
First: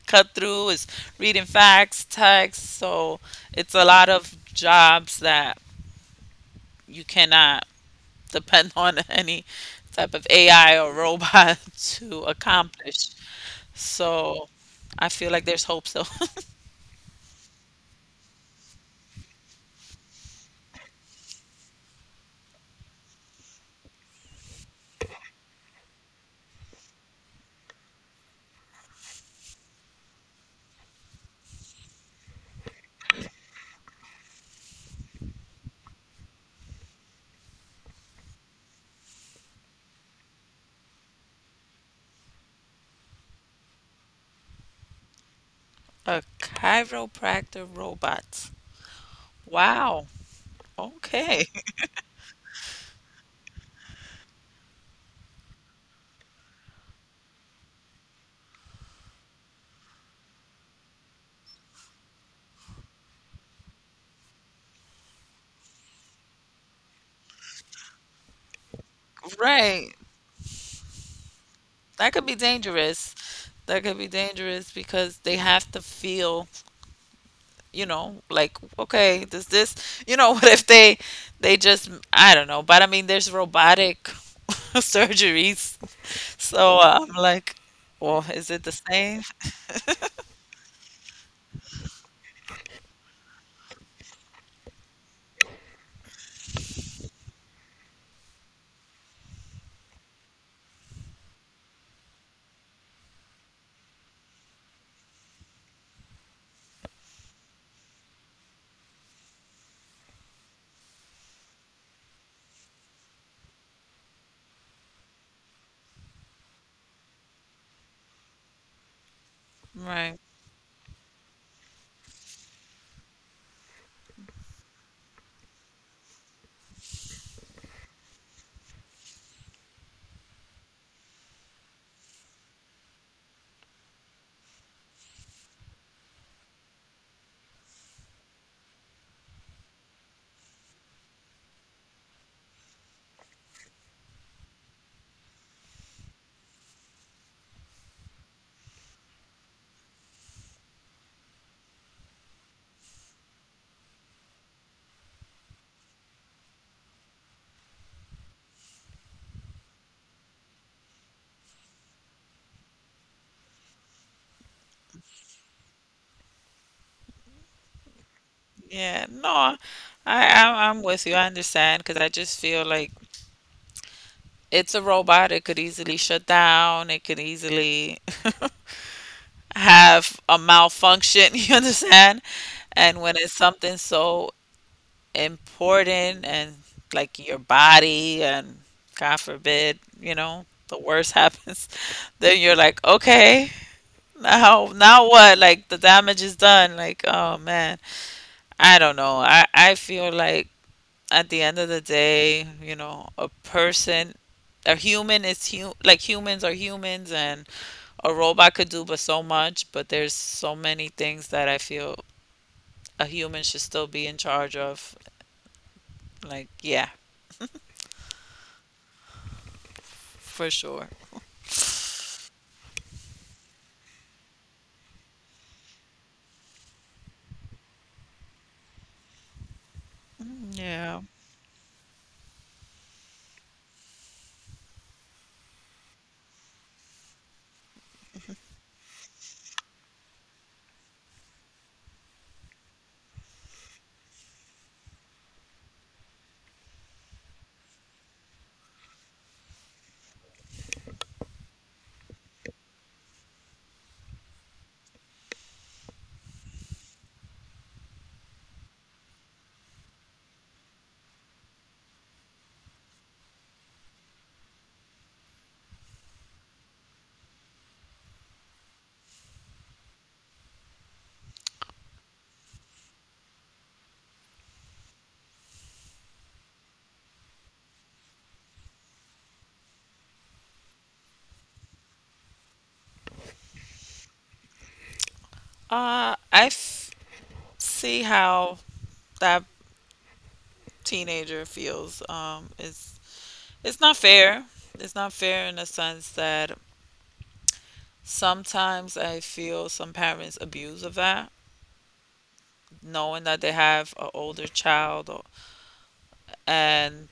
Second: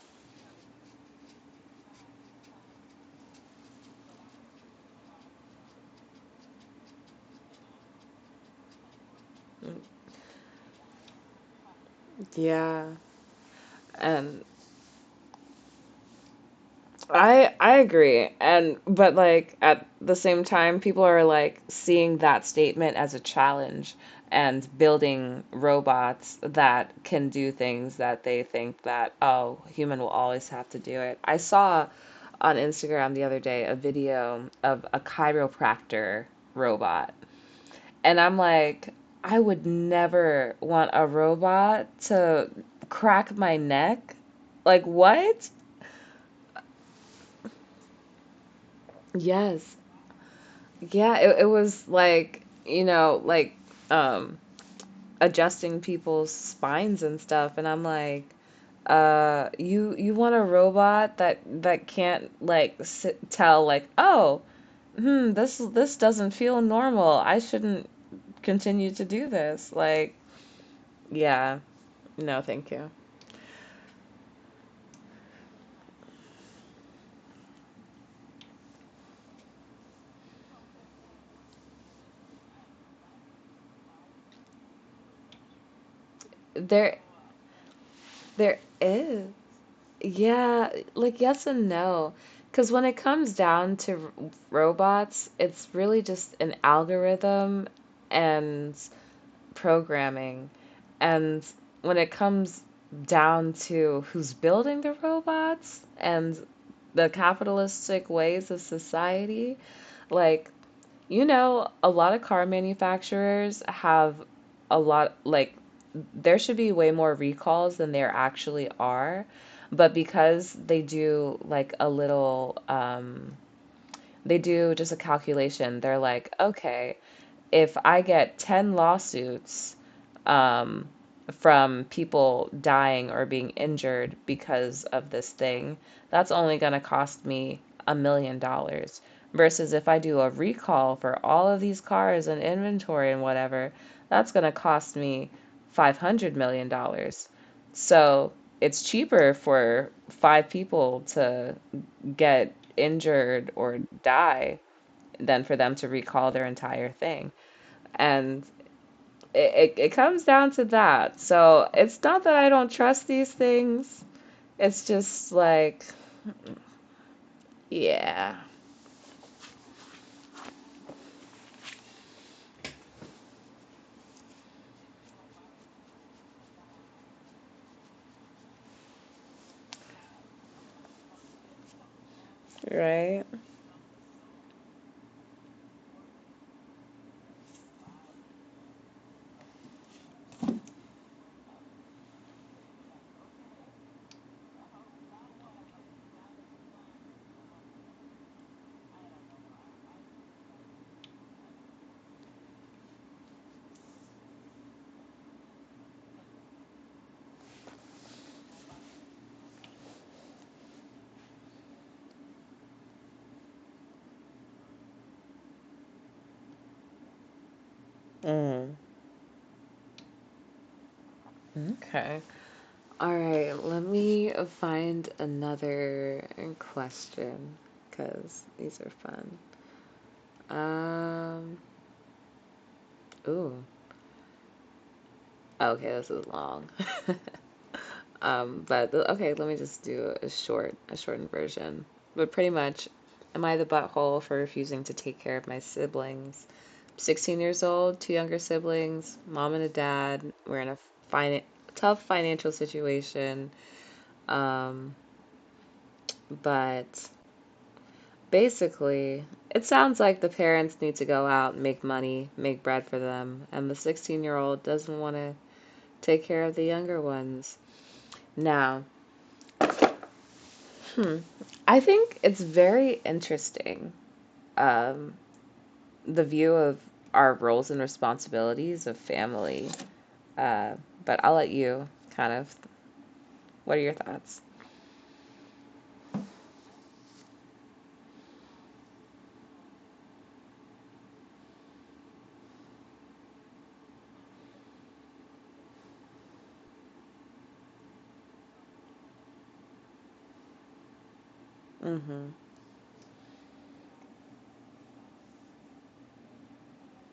B: cut through. It's reading facts, text. So it's a lot of jobs that you cannot depend on any type of AI or robot to
A: Yeah.
B: accomplish.
A: And
B: So I feel like there's hope still.
A: I agree. And but, like, at the same time, people are like seeing that statement as a challenge and building robots that can do things that they think that, oh, human will always have to do it. I saw on Instagram the other day a video of a chiropractor robot. And I'm like, I would never want a robot to crack my neck. Like what?
B: A chiropractor robot.
A: Yes.
B: Wow.
A: Yeah,
B: Okay.
A: it was like, you know, like, um adjusting people's spines and stuff, and I'm like, you want a robot that can't like s tell, like, "Oh, hmm, this doesn't feel normal. I shouldn't continue to do this."
B: Right.
A: Like, yeah,
B: That could be
A: no, thank you.
B: dangerous. That could be dangerous because they have to feel, you know, like, okay, does this, you know, what if they just, I don't know, but I mean, there's robotic surgeries. So
A: There
B: I'm like, well, is
A: there
B: it the same?
A: is Yeah, like, yes and no. Because when it comes down to robots, it's really just an algorithm and programming. And when it comes down to who's building the robots and the capitalistic ways of society, like, you know, a lot of car manufacturers have a lot, like, there should be way more recalls than there actually are. But
B: Right.
A: because they do like a little, they do just a calculation. They're like, okay, if I get 10 lawsuits, um, from people dying or being injured because of this thing, that's only going to cost me $1 million. Versus if I do a recall for all of these cars and inventory and whatever, that's going to cost me $500 million. Dollars. So it's cheaper for five people to get injured or die than for them to recall their entire thing. And it comes down to that. So it's not that I don't trust these things, it's just like, yeah,
B: Yeah. No, I'm with you. I understand because I just feel like it's a robot. It could easily shut down. It could easily. Have a malfunction, you understand? And when
A: right?
B: it's something so important, and like your body, and God forbid, you know, the worst happens, then you're like, okay, now now what? Like the damage is done. Like, oh man. I don't know. I feel like at the end of the day, you know, a human is hu like humans are humans, and a robot could do but so much, but there's so many things that I feel a human should still be in charge of. Like, yeah,
A: Mm.
B: for sure.
A: Okay. All right, let me find another question because these are fun.
B: Yeah.
A: Um, Ooh, okay, this is long. But okay, let me just do a shortened version. But pretty much, am I the butthole for refusing to take care of my siblings? I'm 16 years old, two younger siblings, mom and a dad. We're in a fin- tough financial situation. Um, but Basically, it sounds like the parents need to go out and make money, make bread for them, and the 16-year-old doesn't want to take care of the younger ones. Now, I think it's very interesting, um, the view of our roles and responsibilities of family. Uh, but I'll let you kind of. What are your thoughts?
B: I f See how that teenager feels. It's not fair. It's not fair in the sense that sometimes I feel some parents abuse of that,
A: Mm-hmm.
B: knowing that they have an older child, or, and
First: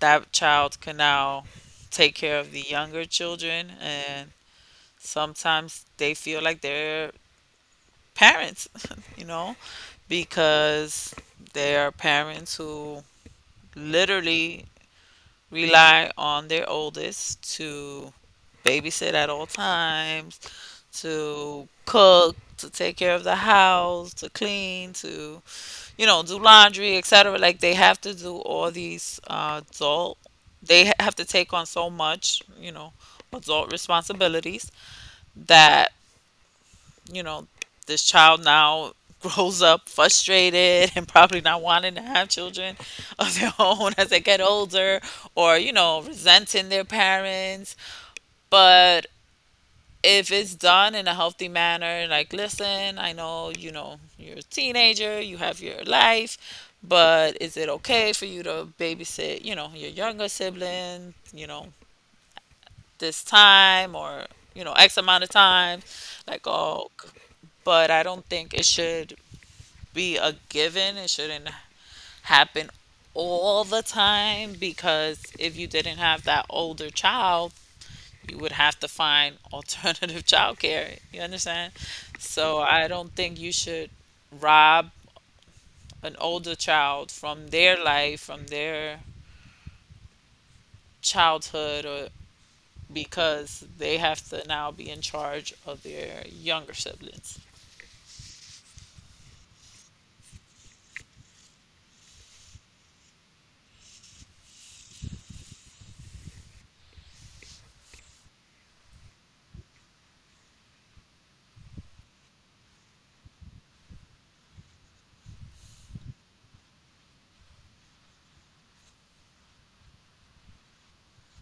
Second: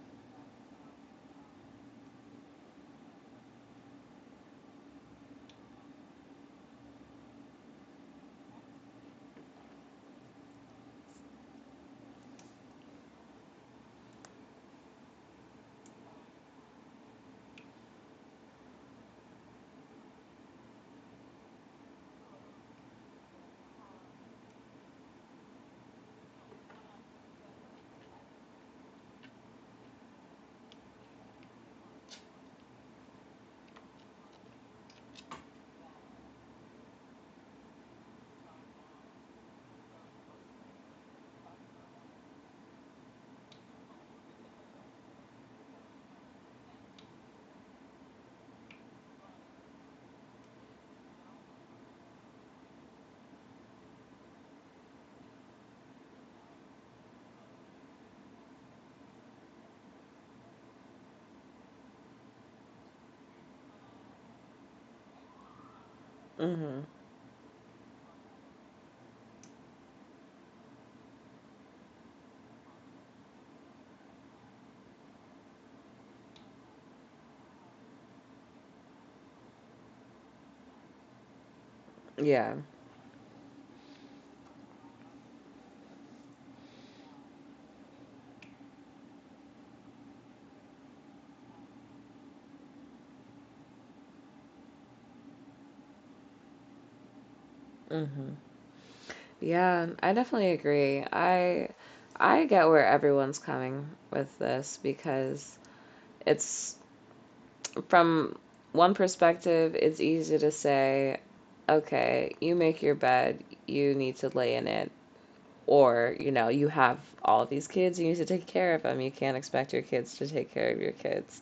B: that child can now take care of the younger children, and sometimes they feel like they're parents, you know, because they are parents who literally rely on their oldest to babysit at all times, to cook, to take care of the house, to clean, to, you know, do laundry, etc. Like they have to do all these adult, they have to take on so much, you know, adult responsibilities that, you know, this child now grows up frustrated and probably not wanting to have children of their own as they get older, or, you know, resenting their parents. But if it's done in a healthy manner, like, listen, I know, you know, you're a teenager, you have your life, but is it okay for you to babysit, you know, your younger sibling, you know, this time, or, you know, X amount of time? Like,
A: Mm-hmm.
B: but I don't think it should be a given. It shouldn't happen all the time, because if you didn't have that older child, you would have to find alternative childcare. You understand?
A: Yeah.
B: So I don't think you should rob an older child from their life, from their childhood, or because they have to now be in charge of their younger siblings.
A: Mm-hmm. Yeah, I definitely agree. I get where everyone's coming with this because it's from one perspective, it's easy to say, okay, you make your bed, you need to lay in it. Or, you know, you have all these kids and you need to take care of them. You can't expect your kids to take care of your kids.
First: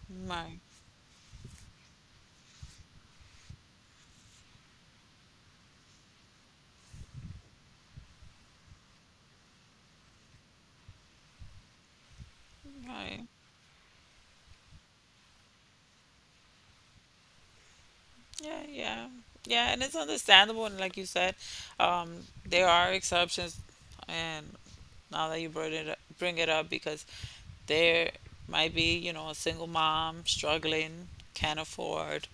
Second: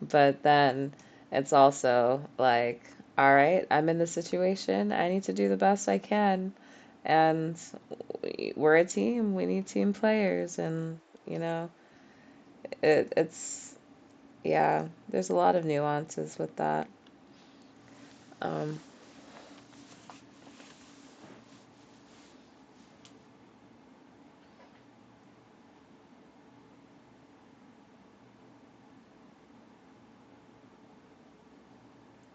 A: But
B: Right.
A: then it's also like, all right, I'm in this situation. I need to do the best I can. And are a team. We need team players. And, you know, it,
B: Right.
A: it's, yeah, there's a lot of nuances with that.
B: Yeah,
A: Um,
B: yeah, yeah, and it's understandable. And like you said, um, there are exceptions. And now that you bring it up, because there might be, you know, a single mom struggling, can't afford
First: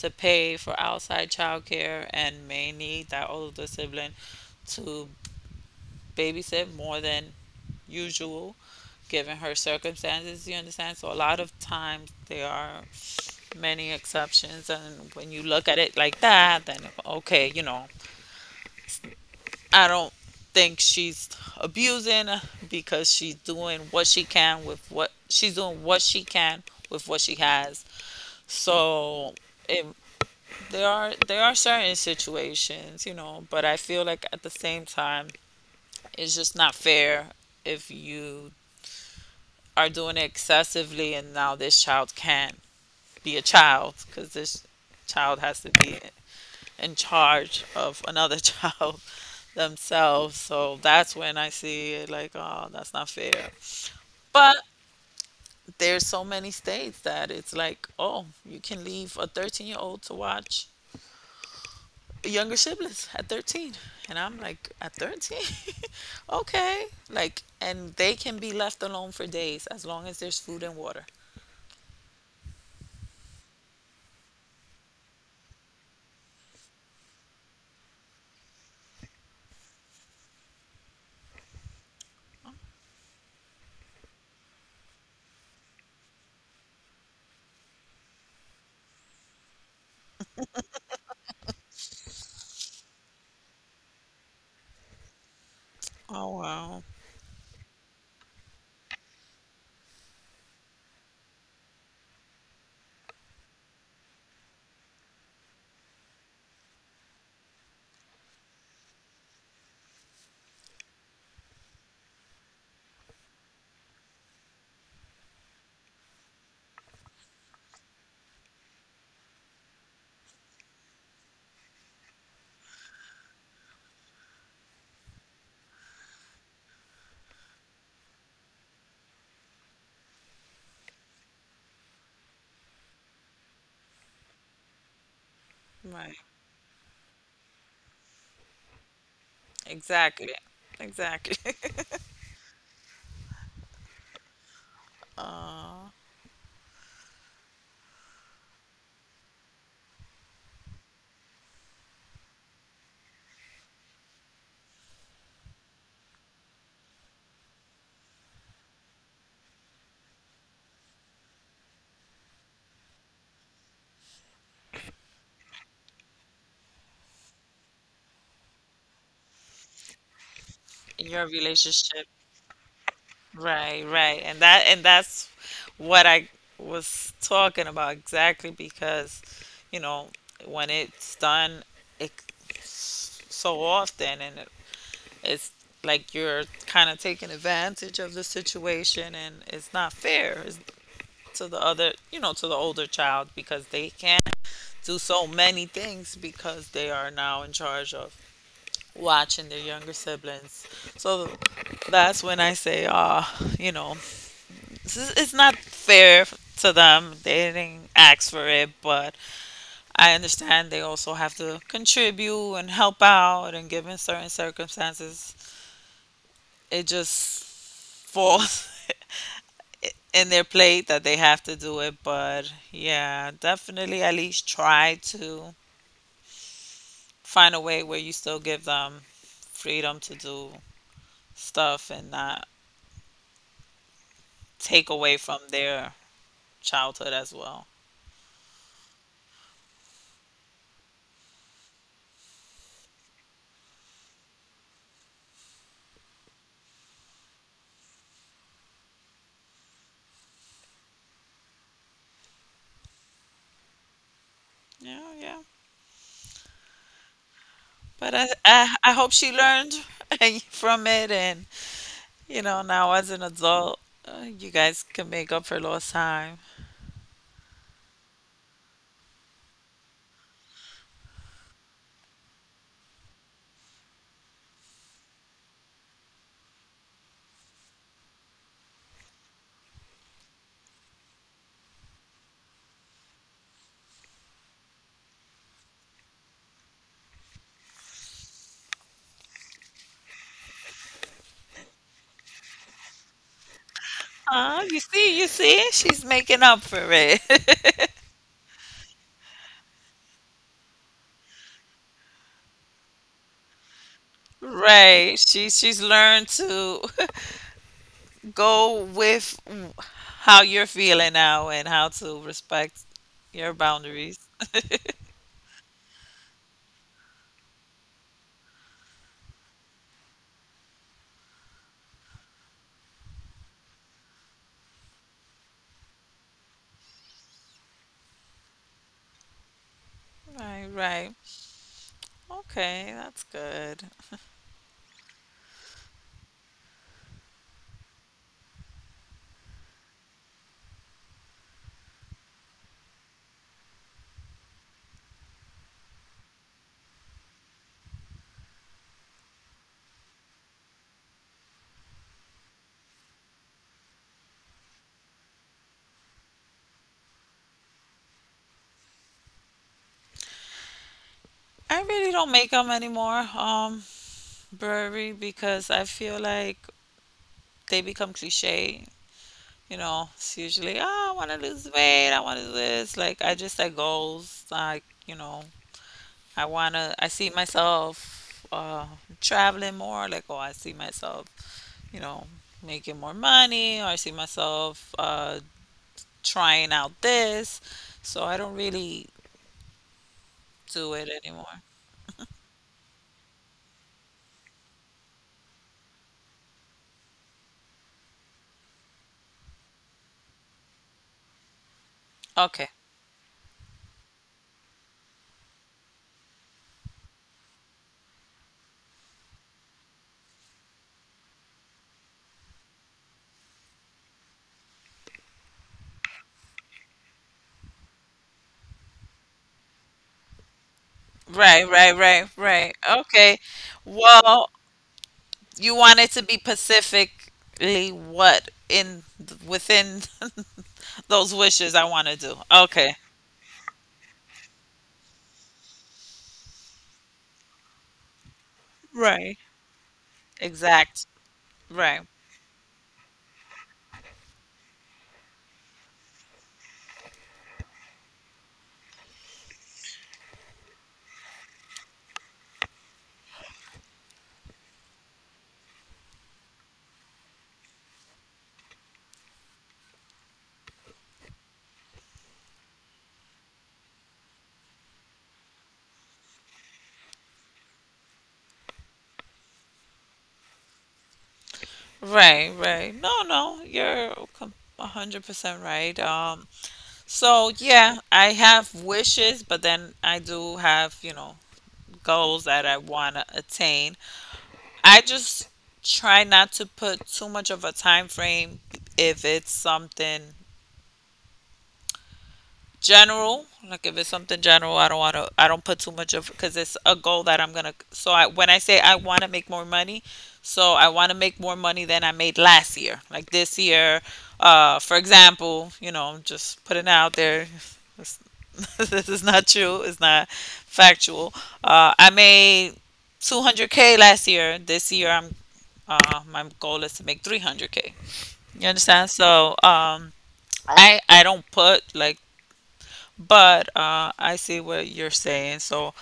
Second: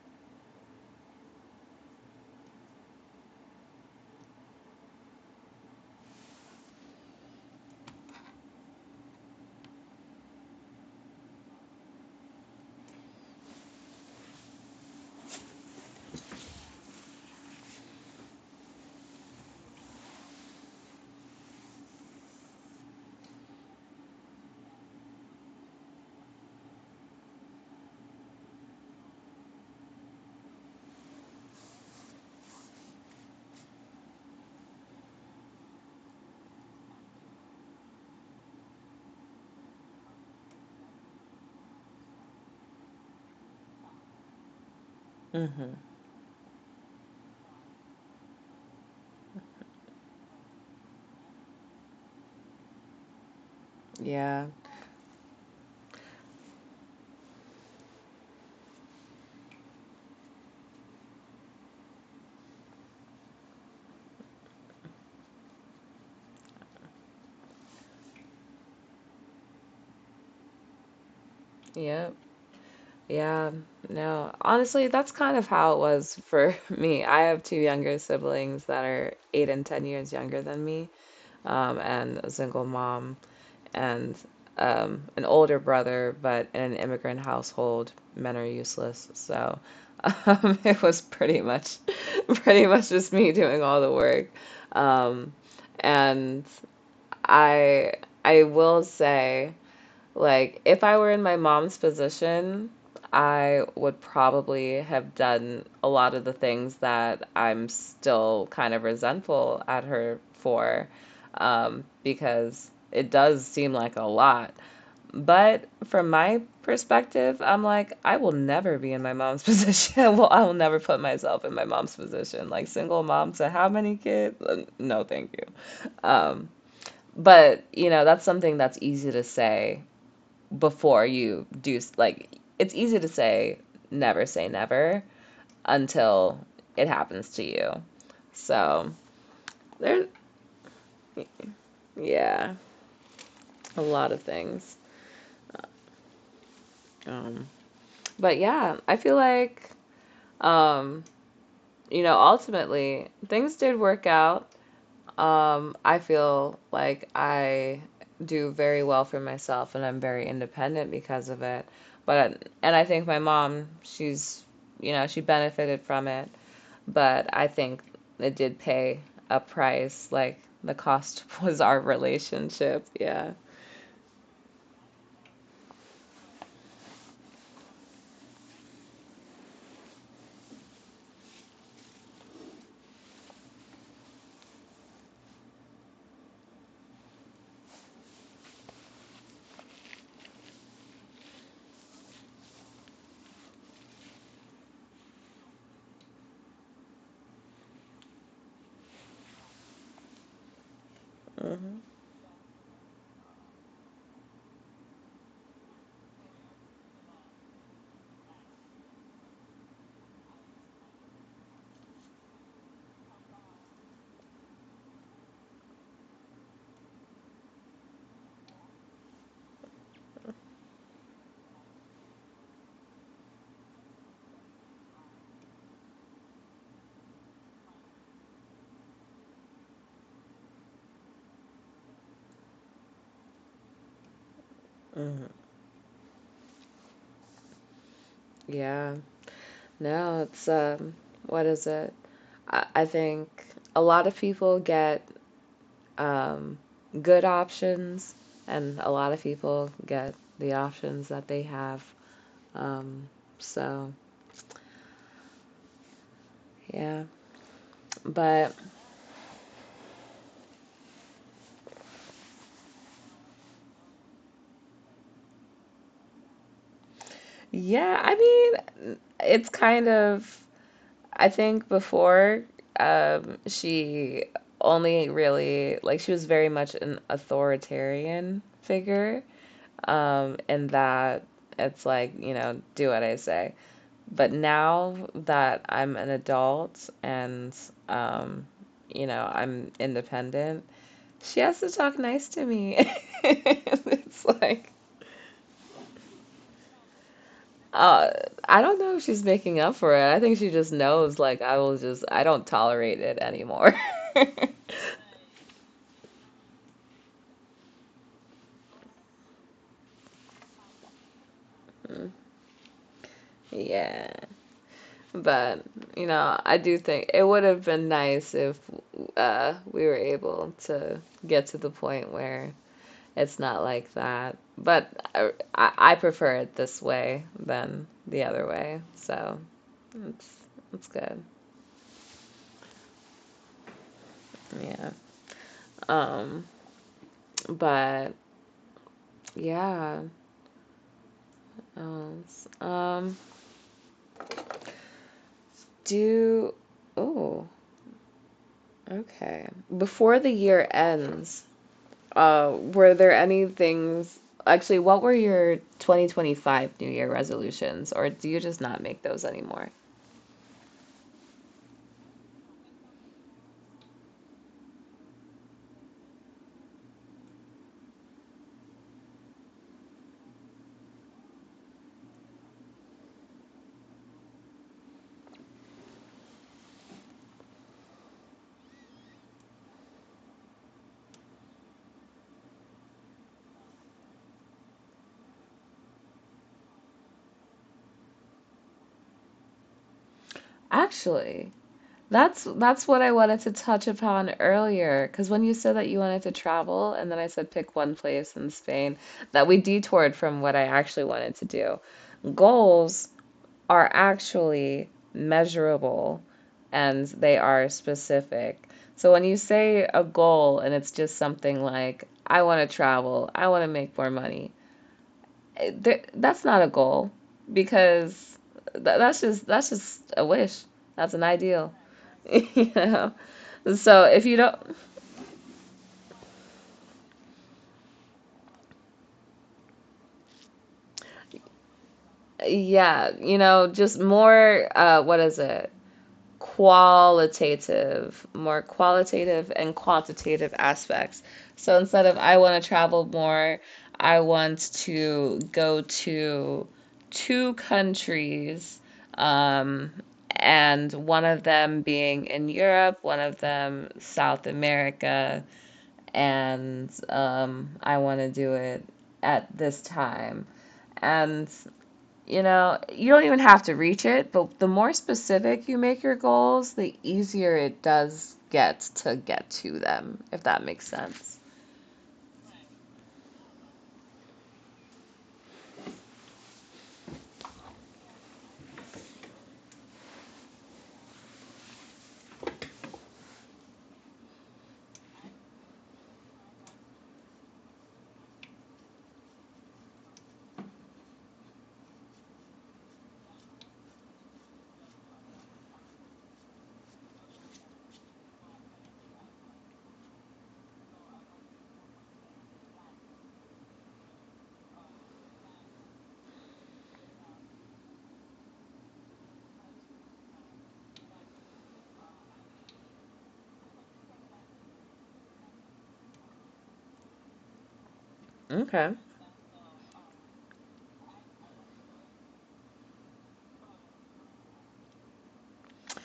B: to pay for outside childcare, and may need that older sibling to babysit more than usual, given her circumstances. You understand? So a lot of times there are many exceptions, and when you look at it like that, then okay, you know, I don't think she's abusing, because she's doing what she can with what she has. So it, there are certain situations, you know, but I feel like at the same time, it's just not fair if you are doing it excessively and now this child can't be a child because this child has to
A: hmm
B: be in charge of another child themselves. So that's when I see it like, oh, that's not fair.
A: Yeah.
B: But there's so many states that it's like, oh, you can leave a 13-year-old to watch younger siblings at 13. And I'm like, at 13? Okay. Like, and they can be left alone for days as long as there's food and water.
A: Yep. Yeah, no. Honestly, that's kind of how it was for me. I have two younger siblings that are 8 and 10 years younger than me, and a single mom and, an older brother, but in an immigrant household, men are useless. So, it was pretty much just me doing all the work. Um,
B: Oh,
A: and
B: wow.
A: I, I will say, like, if I were in my mom's position, I would probably have done a lot of the things that I'm still kind of resentful at her for, because it does seem like a lot. But from my perspective, I'm like, I will never be in my mom's position. Well, I will never put myself in my mom's position. Like, single mom to how many kids? No, thank you. Um, but, you know, that's something that's easy to say before you do, like it's easy to say never
B: Right.
A: until it happens to you. So there,
B: Exactly. Exactly.
A: yeah, a lot of things. Um, but yeah, I feel like, um, you know, ultimately things did work out. I feel like I do very well for myself and I'm very independent because of it. But and I think my mom, she's, you know, she benefited from it, but I think it did pay a price. Like, the
B: In
A: cost
B: your
A: was our
B: relationship.
A: relationship. Yeah.
B: Right, right. And that and that's what I was talking about exactly, because, you know, when it's done it, so often, and it, it's like you're kind of taking advantage of the situation, and it's not fair to the other, you know, to the older child, because they can't do so many things because they are now in charge of watching their younger siblings. So
A: hmm
B: that's when I say, ah, you know, this is, it's not fair to them. They didn't ask for it, but I understand they also have to contribute and help out, and given certain circumstances, it just falls in their plate that they have to do it. But yeah, definitely at least try to find a way where you still give them freedom to do stuff and not take away from their childhood as well.
A: Yeah. No, it's what is it? I think a lot of people get, um, good options, and a lot of people get the options that they have. Um, so,
B: Yeah, yeah.
A: yeah.
B: But
A: But,
B: I hope she learned from it, and you know, now as an adult, you guys can make up for lost time.
A: yeah, I mean, it's kind of, I think before she only really, like, she was very much an authoritarian figure. And that it's like, you know, do what I say. But now that I'm an adult and, um, you know, I'm independent, she has to talk nice to me. And it's
B: Ah,
A: like,
B: you see, she's making up for it.
A: uh, I don't know if she's making up for it. I think she just knows, like, I will just, I don't tolerate it anymore.
B: Right. She's learned to go with how you're feeling now and how to respect your
A: Yeah.
B: boundaries.
A: But, you know, I do think it would have been nice if we were able to get to the point where it's not like that. But I prefer it this way than the other way. So it's
B: Right,
A: it's
B: right.
A: good.
B: Okay, that's good.
A: Yeah. Um, but yeah. Um, do, oh, okay. Before the year ends, were there any things, actually, what were your 2025 New Year resolutions, or do you just not make those anymore?
B: I really don't make them anymore, Burberry, because I feel like they become cliche. You know, it's usually, oh, I want to lose weight. I want to do this. Like, I just set goals. Like, you know, I see myself traveling more. Like, oh, I see myself, you know, making more money. Or I see myself trying out this. So I don't really do it
A: Actually,
B: anymore.
A: that's what I wanted to touch upon earlier, because when you said that you wanted to travel, and then I said pick one place in Spain, that we detoured from what I actually wanted to do.
B: Okay.
A: Goals are actually measurable and they are specific. So when you say a goal and it's just something like, I want to travel, I want to make more money, eh, that's not a goal because that's just a wish. That's an
B: Right,
A: ideal,
B: right, right,
A: you
B: right.
A: know.
B: Okay.
A: So if you
B: Well,
A: don't,
B: you want it to be specifically what in within those wishes I want to do. Okay.
A: yeah, you know, just more, what is it? Qualitative, more
B: Right.
A: qualitative and quantitative
B: Exact.
A: aspects. So instead
B: Right.
A: of I want to travel more, I want to go to two countries, um, and one of them being in Europe, one of them South America, and I want to do it at this time. And you know, you don't even have to reach it, but the more specific you make your goals, the easier it does get to them, if that makes sense.
B: Right, right. No, no, you're com- 100% right. So yeah, I have wishes, but then I do have, you know, goals that I want to attain. I just try not to put too much of a time frame if it's something general. Like if it's something general, I don't want to, I don't put too much of, because it's a goal that I'm gonna, so I when I say I want to make more money, so I want to make more money than I made last year, like this year, for example. You know, I'm just putting it out there. It's- this is not true, it's not factual. I made 200K last year. This year I'm, uh my goal is to make 300K. You
A: Okay.
B: understand? So I don't put like, but I see what you're saying. So,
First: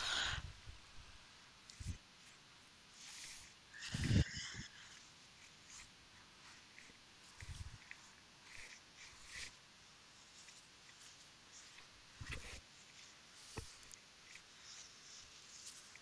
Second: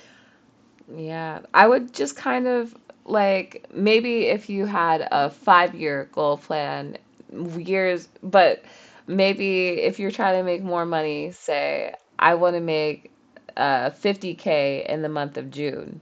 A: Yeah. I would just kind of like maybe if you had a five-year goal plan, years, but maybe if you're trying to make more money, say, I want to make 50K in the month of June,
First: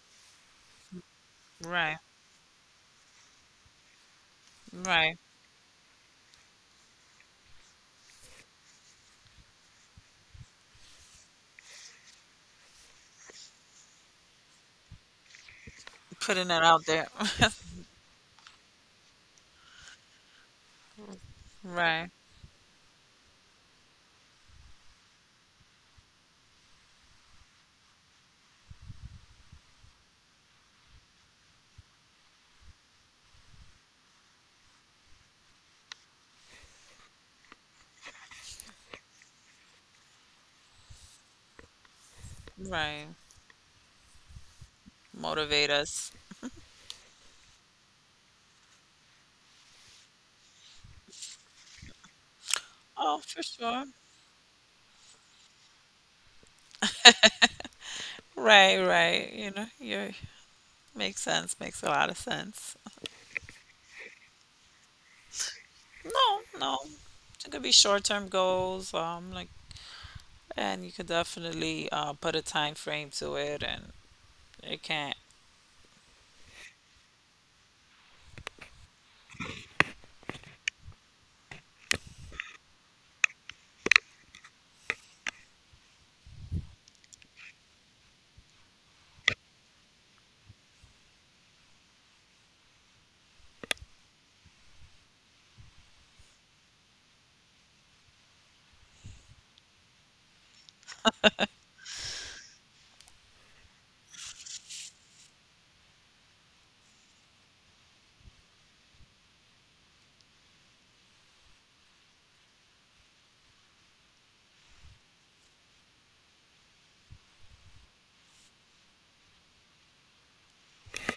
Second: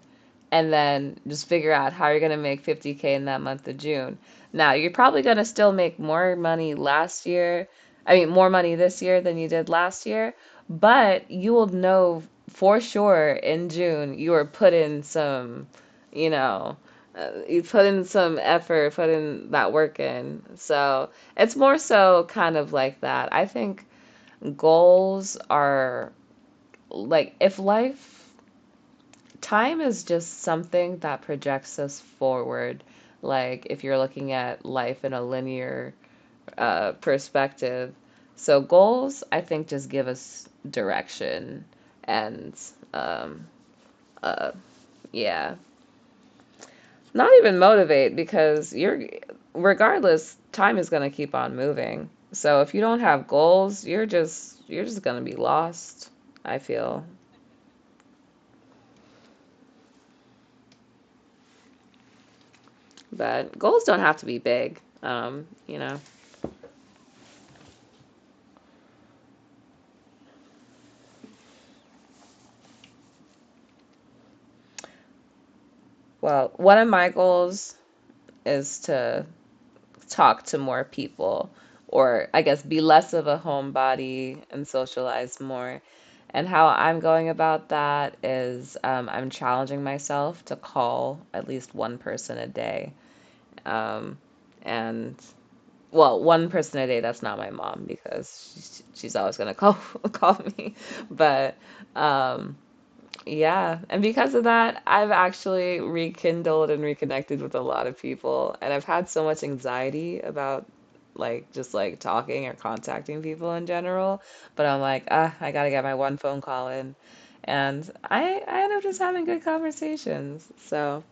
A: and then just figure out
B: right,
A: how you're going to make 50K in that month of June. Now, you're
B: right.
A: probably going to still make more money last year. I mean, more money this year than you did last year, but you will know for sure in June you were put in some, you
B: Putting it
A: know,
B: out there.
A: you put in some effort, put in that work in. So it's more
B: Right,
A: so kind of like that. I think goals are like if life time is just something that projects us forward. Like if you're looking at life in a linear perspective. So goals, I think, just give us direction and
B: right.
A: um, uh, yeah,
B: Motivate us.
A: not even motivate because you're regardless, time is going to keep on moving. So if you don't
B: Oh,
A: have
B: for
A: goals,
B: sure.
A: you're just going to be lost, I feel.
B: Right, right. You know, you makes sense. Makes a lot of sense.
A: But goals don't have to be big. You know.
B: No, no. It could be short-term goals. And you could definitely put a time frame to it, and it can't.
A: Well, one of my goals is to talk to more people, or I guess be less of a homebody and socialize more. And how I'm going about that is I'm challenging myself to call at least one person a day. Um, and well, one person a day, that's not my mom because she's always going to call call me. But um, yeah, and because of that, I've actually rekindled and reconnected with a lot of people, and I've had so much anxiety about like just talking or contacting people in general, but I'm like, ah, I gotta get my one phone call in, and I end up just having good conversations. So,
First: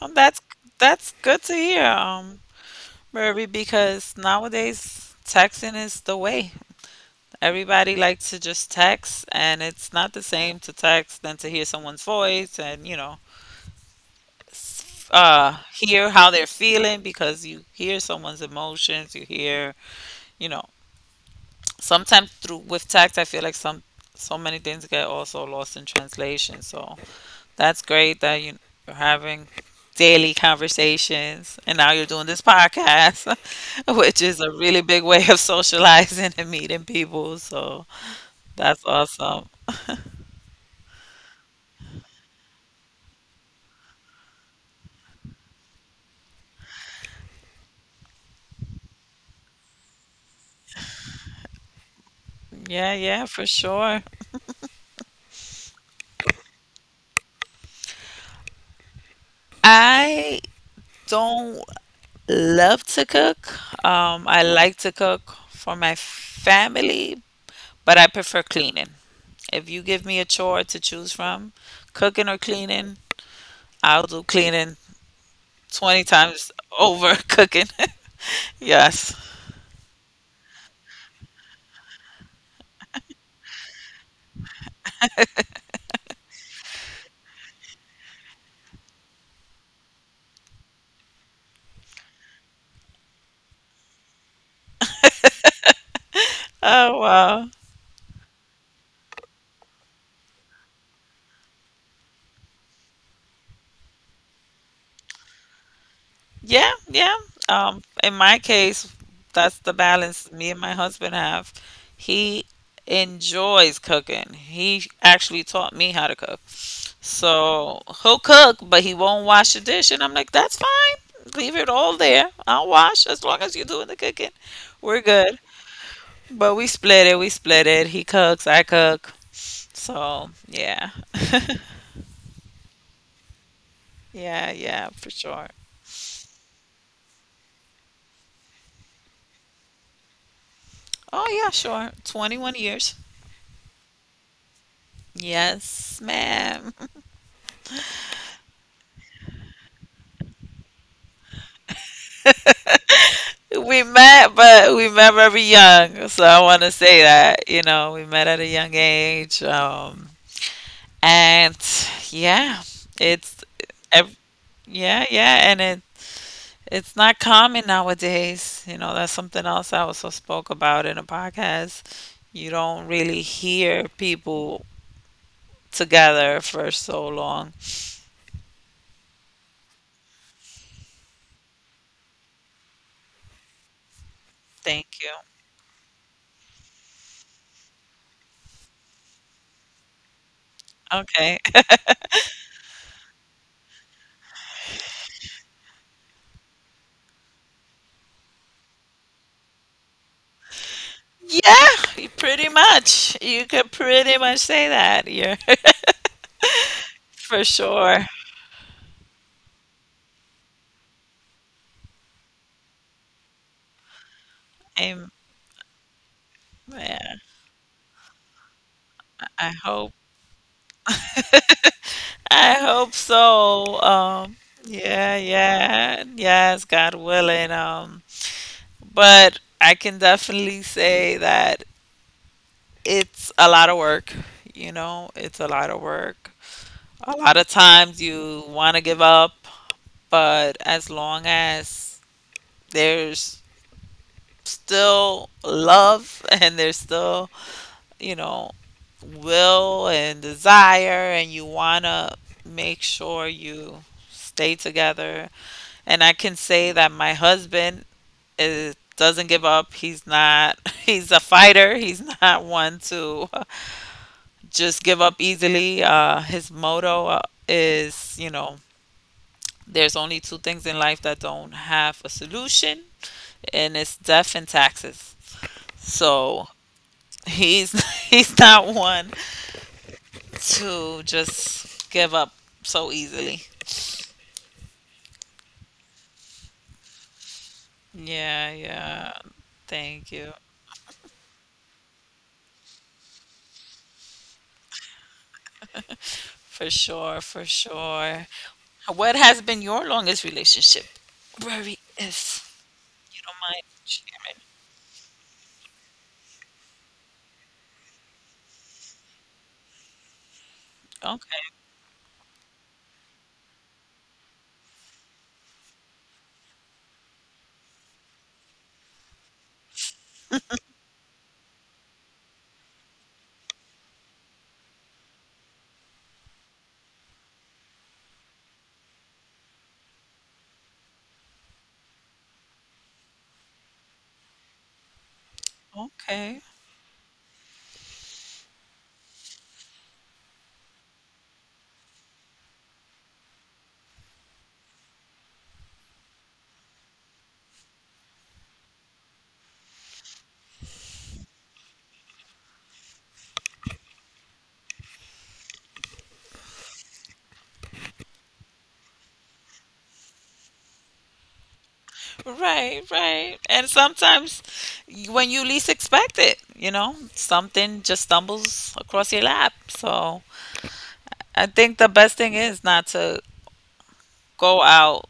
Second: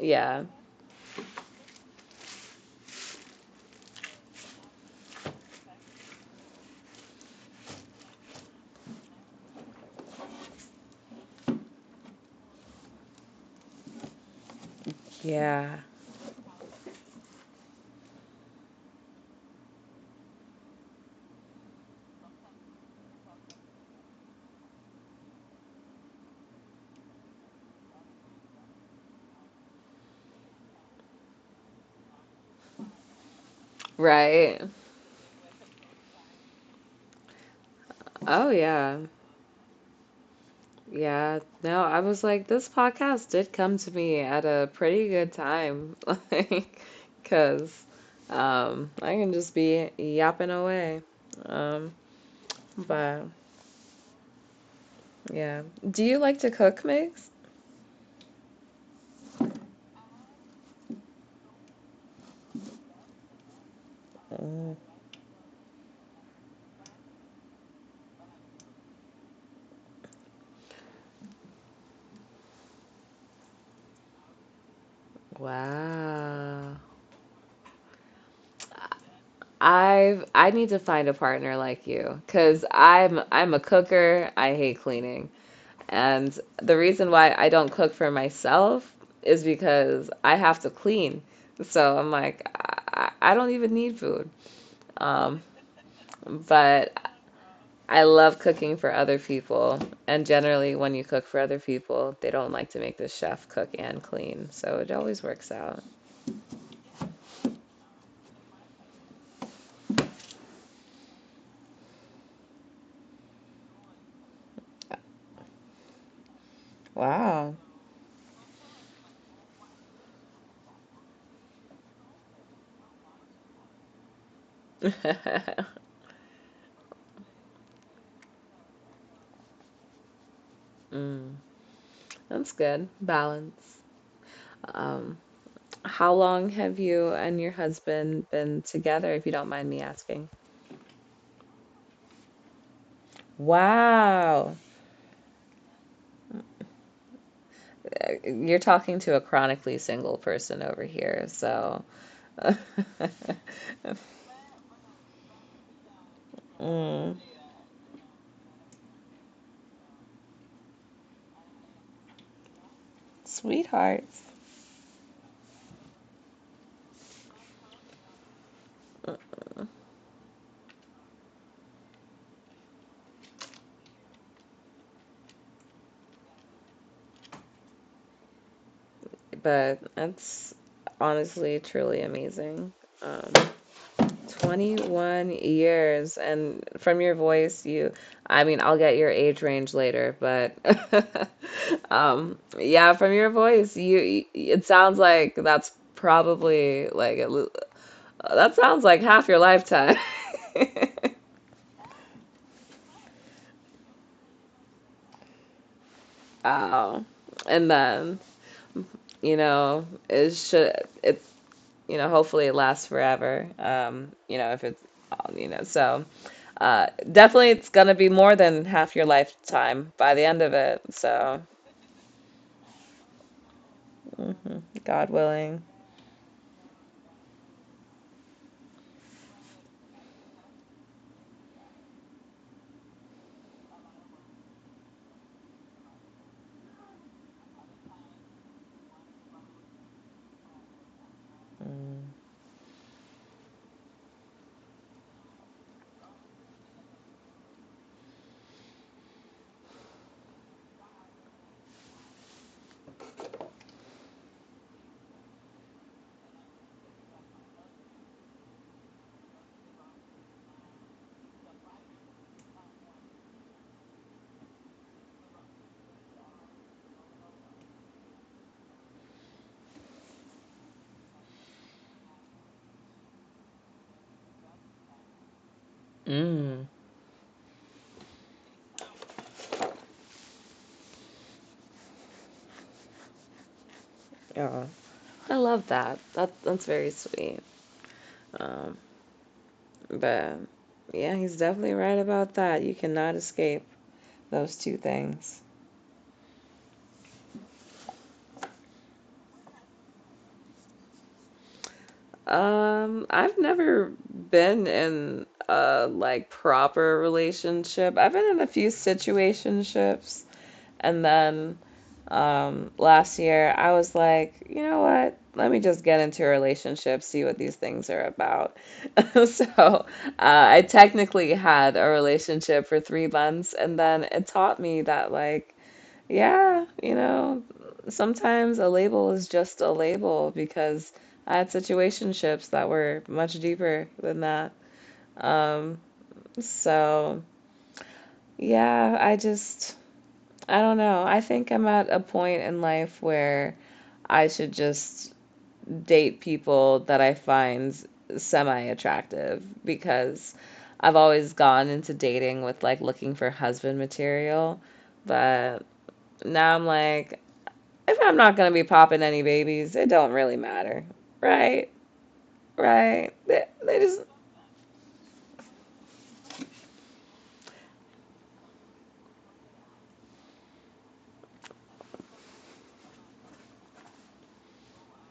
B: Um, that's that's good to hear, Murray, because nowadays texting is the way. Everybody likes to just text, and it's not the same to text than to hear someone's voice and, you know,
A: Yeah.
B: hear how they're feeling because you hear someone's emotions, you hear, you know, sometimes through with text, I feel like some so many things get also lost in translation. So that's great that you're having daily conversations and now you're doing this podcast, which is a
A: Right.
B: really big way of socializing and meeting people. So
A: Oh
B: that's
A: yeah.
B: awesome.
A: Yeah, no, I was like, this podcast did come to me at a pretty good time, like, because I can just be yapping away. Um,
B: Yeah,
A: but
B: yeah, for sure.
A: yeah, do you like to cook, Migs?
B: I don't love to cook. I like
A: Mm.
B: to cook for my family, but I prefer cleaning. If you give me a chore to choose from, cooking or cleaning, I'll do cleaning 20 times
A: Wow.
B: over cooking. Yes.
A: I need to find a partner like you, 'cause I'm a cooker. I hate cleaning. And the reason why I don't cook for myself is because I have to clean. So I don't even need food. Um, but
B: Oh, wow.
A: I love cooking for other people. And generally, when you cook for other people, they don't like to make the chef cook and clean. So it always works out.
B: Yeah, yeah. In my case, that's the balance me and my husband have. He enjoys cooking. He actually taught me how to cook.
A: Wow.
B: So he'll cook, but he won't wash the dish. And I'm like, that's fine. Leave it all there. I'll wash as long as you're doing the cooking. We're good. But we split it. We split it. He cooks, I cook. So yeah.
A: Mm, that's good. Balance.
B: Yeah, yeah, for
A: Um,
B: sure.
A: how long have you and your husband been together, if you don't mind me asking?
B: Oh, yeah, sure. 21 years.
A: Wow.
B: Yes, ma'am.
A: You're talking to a chronically single person over here, so
B: We met, but we met very young. So I want to say
A: mm,
B: that, you know, we met at a young age. And yeah, it's, ev-
A: sweethearts.
B: yeah, yeah. And it, it's not common nowadays. You know, that's something else I also spoke about in a podcast. You don't really hear people together for so long.
A: But that's honestly truly amazing. Um,
B: Thank you.
A: 21 years, and from your voice, you, I mean, I'll get your age range later, but
B: Okay.
A: yeah, from your voice, you, it sounds like that's probably like at that sounds like half your lifetime.
B: Yeah, pretty much. You could pretty much say that. You're
A: Wow.
B: For
A: And
B: sure.
A: then you know it should it's you know hopefully it lasts forever you know if it's
B: Amen.
A: you know so
B: I
A: definitely it's gonna be more than half your lifetime
B: hope.
A: by the end of it so
B: I hope so.
A: mhm, God
B: Yeah,
A: willing
B: yeah, yes, God willing. But I can definitely say that it's a lot of work. You know, it's a lot of work. A lot of times you want to give up, but as long as there's still love and there's still, you know, will and desire, and you want to make sure you stay together. And I can say that my husband is doesn't give up. He's not he's a fighter. He's not one to just give up easily. His motto, is, you know, there's only two things in life that don't have a solution, and it's death and taxes. So,
A: mm,
B: he's he's not one to just give up so easily.
A: yeah I love that that's very sweet
B: Yeah,
A: um
B: yeah. Thank you.
A: but yeah he's definitely right about that you cannot escape those two things.
B: For sure, for sure. What has been your longest relationship? Very is. You
A: I've
B: don't mind
A: never
B: sharing.
A: been in a like proper relationship. I've been in a few situationships, and then last year I was like, you know what? Let me just get into a relationship, see what these things are about. So, I technically had a relationship for 3 months, and then it taught me that like yeah, you know, sometimes a label is just a label because I had situationships that were much deeper than that. Um,
B: Okay, okay.
A: so yeah, I just I don't know. I think I'm at a point in life where I should just date people that I find semi-attractive because I've always gone into dating with like looking for husband material, but now I'm like, if I'm not gonna be popping any babies, it don't really matter, right?
B: Right,
A: Right?
B: right. And sometimes y- when you least expect it, you know, something just stumbles across your lap. So I think the best thing is not to go out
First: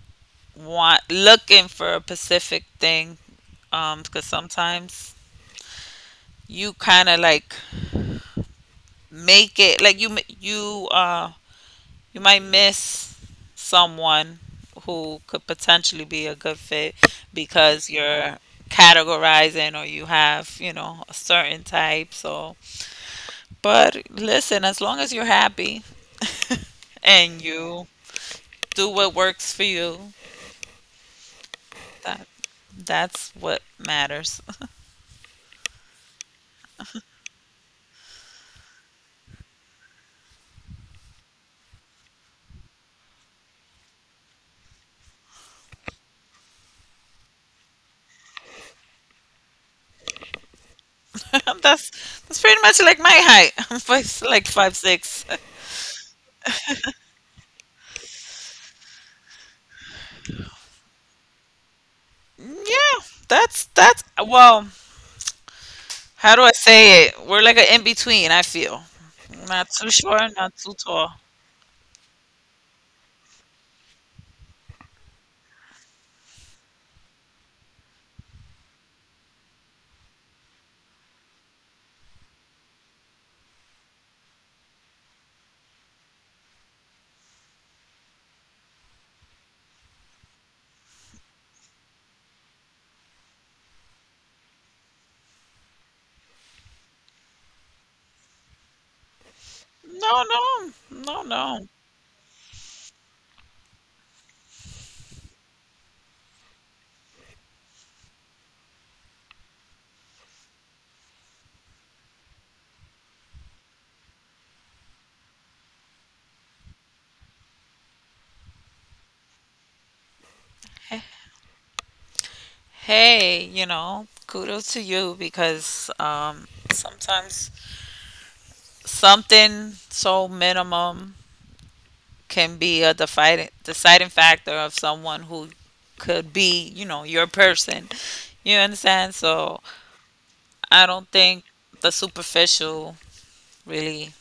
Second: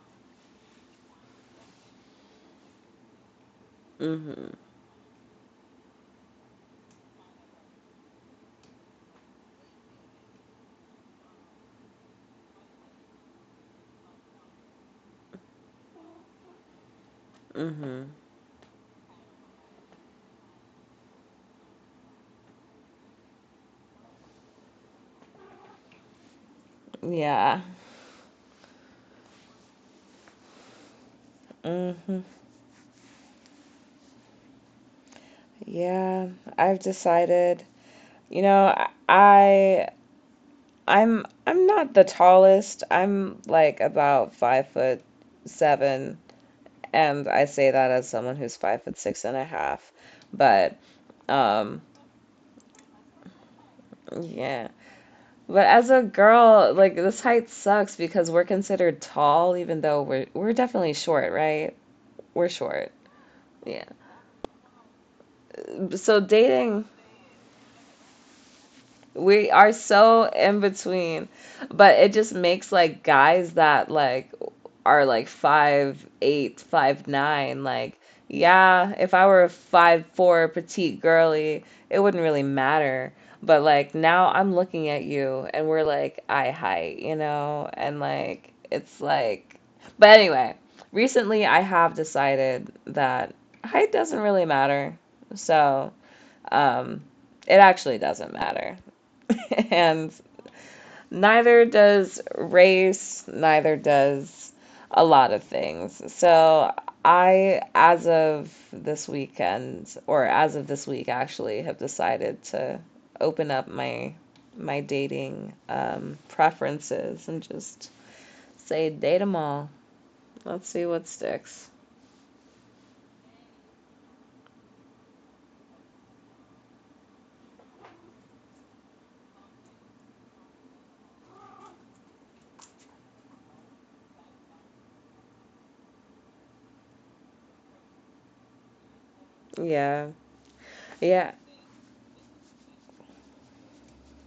B: want looking for a specific thing, because
A: Mm-hmm,
B: sometimes you kind of like make it like you m- you you might miss someone who could potentially be a good fit because
A: mm-hmm,
B: you're categorizing, or you have, you know, a certain type. So but listen, as long as you're happy and
A: yeah,
B: you do what works for you,
A: mm-hmm,
B: that that's what matters.
A: yeah. I've decided, you know, I, I'm not the tallest. I'm like about 5 foot seven, and I say that as someone who's 5 foot six and a half, but, um,
B: That's pretty much like my height. I'm five, like
A: yeah.
B: 5'6".
A: But as a girl, like this height sucks because we're considered tall, even though we're definitely short, right? We're short.
B: Yeah,
A: Yeah.
B: that's well,
A: So
B: how do I
A: dating
B: say it? We're like an in between, I feel.
A: we
B: Not
A: are
B: too
A: so
B: short, not
A: in
B: too tall.
A: between, but it just makes like guys that like are like 5'8", 5'9", like yeah, if I were a 5'4" petite girly, it wouldn't really matter. But like now I'm looking at you and we're like eye height, you know, and like it's like but anyway, recently I have decided that height doesn't really matter. So, um, it actually doesn't matter. And
B: No, no, no,
A: neither
B: no.
A: does race, neither does a lot of things. So I, as of this weekend, or as of this week actually, have decided to open up my my dating preferences and just say date them all. Let's see what
B: H-
A: sticks.
B: Hey, you know, kudos to you, because sometimes something so minimum can be a deciding factor of someone who could be, you know, your person. You understand? So
A: Yeah.
B: I don't
A: Yeah,
B: think the superficial really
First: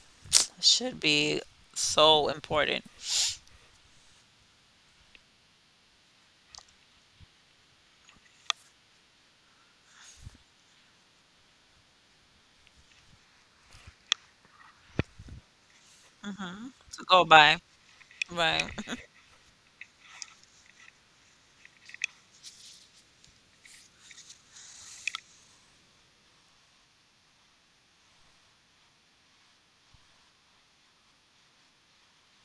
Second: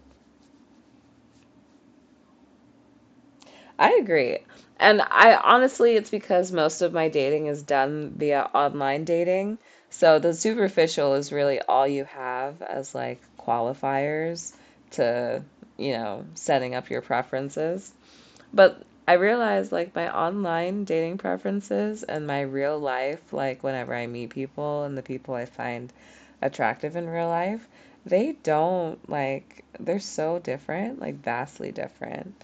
B: should be so important.
A: I agree. And I honestly, it's because most of my dating is done via online dating. So the superficial is really all you have as like qualifiers to, you know,
B: Mhm.
A: setting up your
B: To go by.
A: preferences.
B: Right.
A: But I realize like my online dating preferences and my real life, like whenever I meet people and the people I find attractive in real life, they don't like, they're so different, like vastly different.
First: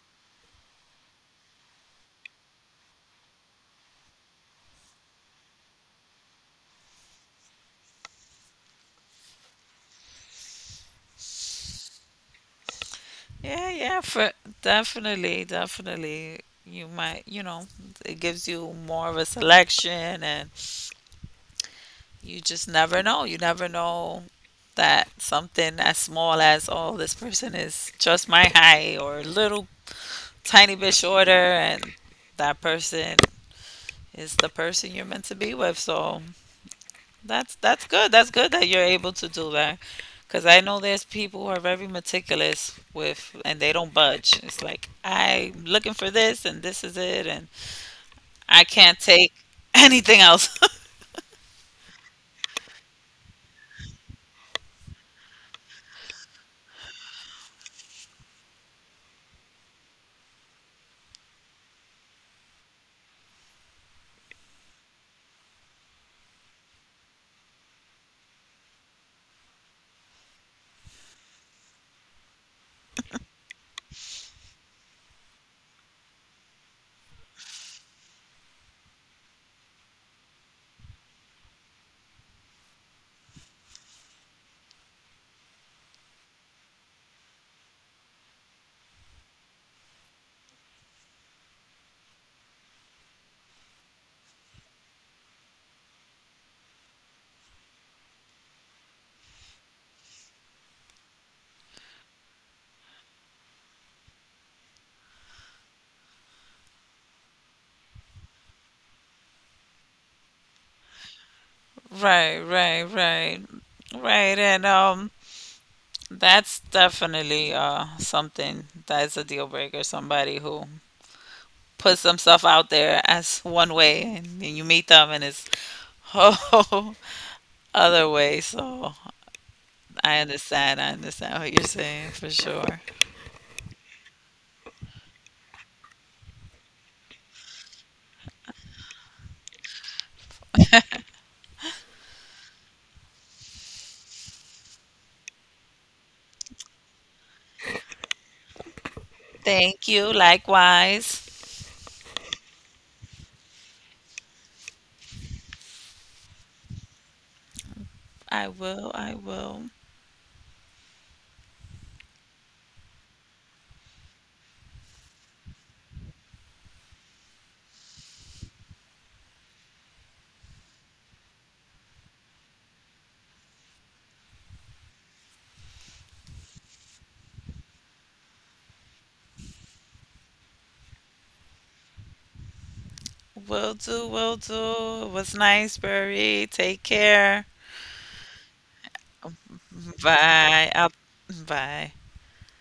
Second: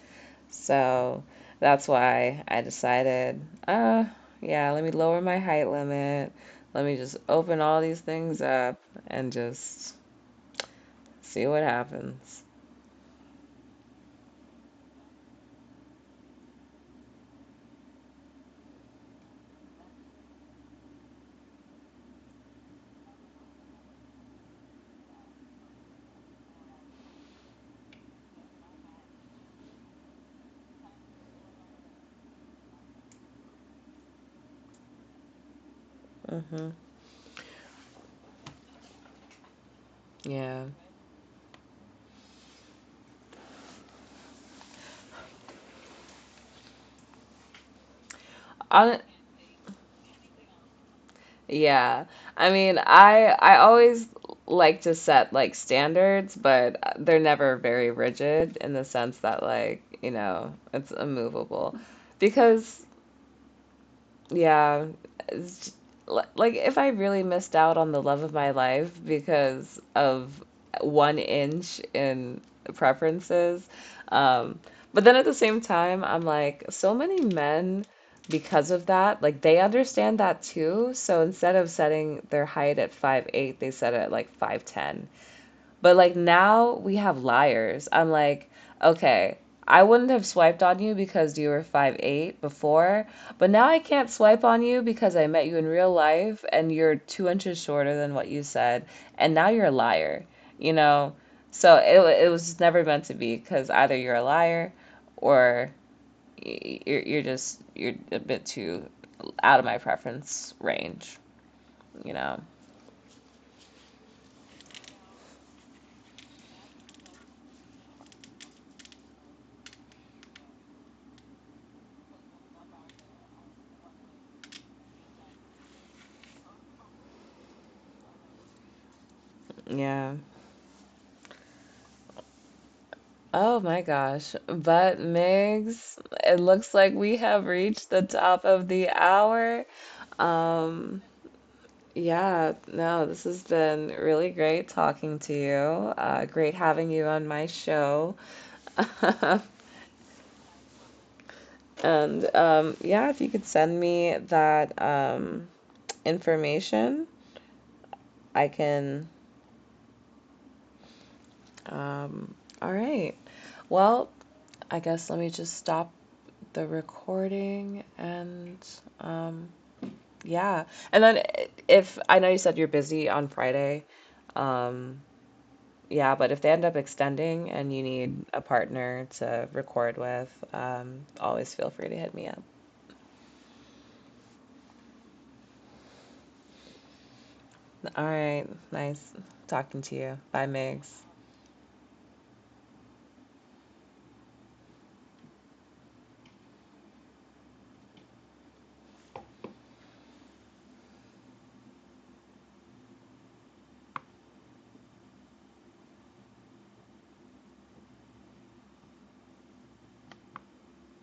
A: So that's why I decided, uh, yeah, let me lower my height limit. Let me just open all these things up and just see what happens.
B: Yeah, yeah, for definitely, definitely. You might, you know, it gives you more of a selection, and you just never know. You never know that something as small as, oh, this person is just my height or a little tiny bit shorter, and that person is the person you're meant to be with. So
A: Hmm.
B: that's good. That's good that you're able to do that. Cause I
A: Yeah.
B: know there's people who are very meticulous with, and they don't budge. It's like I'm looking for this and this is it and I can't
A: On,
B: take anything else.
A: yeah. I mean, I always like to set like standards, but they're never very rigid in the sense that like, you know, it's immovable. Because yeah, It's j- like if I really missed out on the love of my life because of one inch in preferences. Um, but then at the same time, I'm like, so many men, because of that, like they understand that too. So instead of setting their height at 5'8", they set it at like 5'10. But like now we have liars. I'm like, okay, I wouldn't have swiped on you because you were 5'8" before, but now I can't swipe on you because I met you in real life and you're 2 inches shorter than what you said, and now you're a liar, you know? So it was never meant to be because either you're a liar or you're just, you're a bit too out of my preference range, you
B: Right,
A: know?
B: right, right. Right, and that's definitely something that is a deal breaker, somebody who puts themselves out there as one way, and you meet them and it's oh other way. So
A: Yeah.
B: I understand. I understand what you're saying for sure.
A: Oh my gosh. But Migs, it looks like we have reached the top of the hour. Yeah, no, this has been really great talking to you. Great having you on my show.
B: Thank you. Likewise.
A: And yeah, if you could send me that information,
B: I
A: I
B: will.
A: can.
B: I will.
A: Um, all right. Well, I guess let me just stop the recording and. Um, yeah. And then if I know you said you're busy on Friday, um, yeah, but if they end up extending and you need a partner to record with, always feel free to hit me up.
B: Will do. Will do. It was nice, Barry. Take care.
A: All right. Nice talking to you. Bye,
B: Bye. I'll,
A: Migs.
B: bye.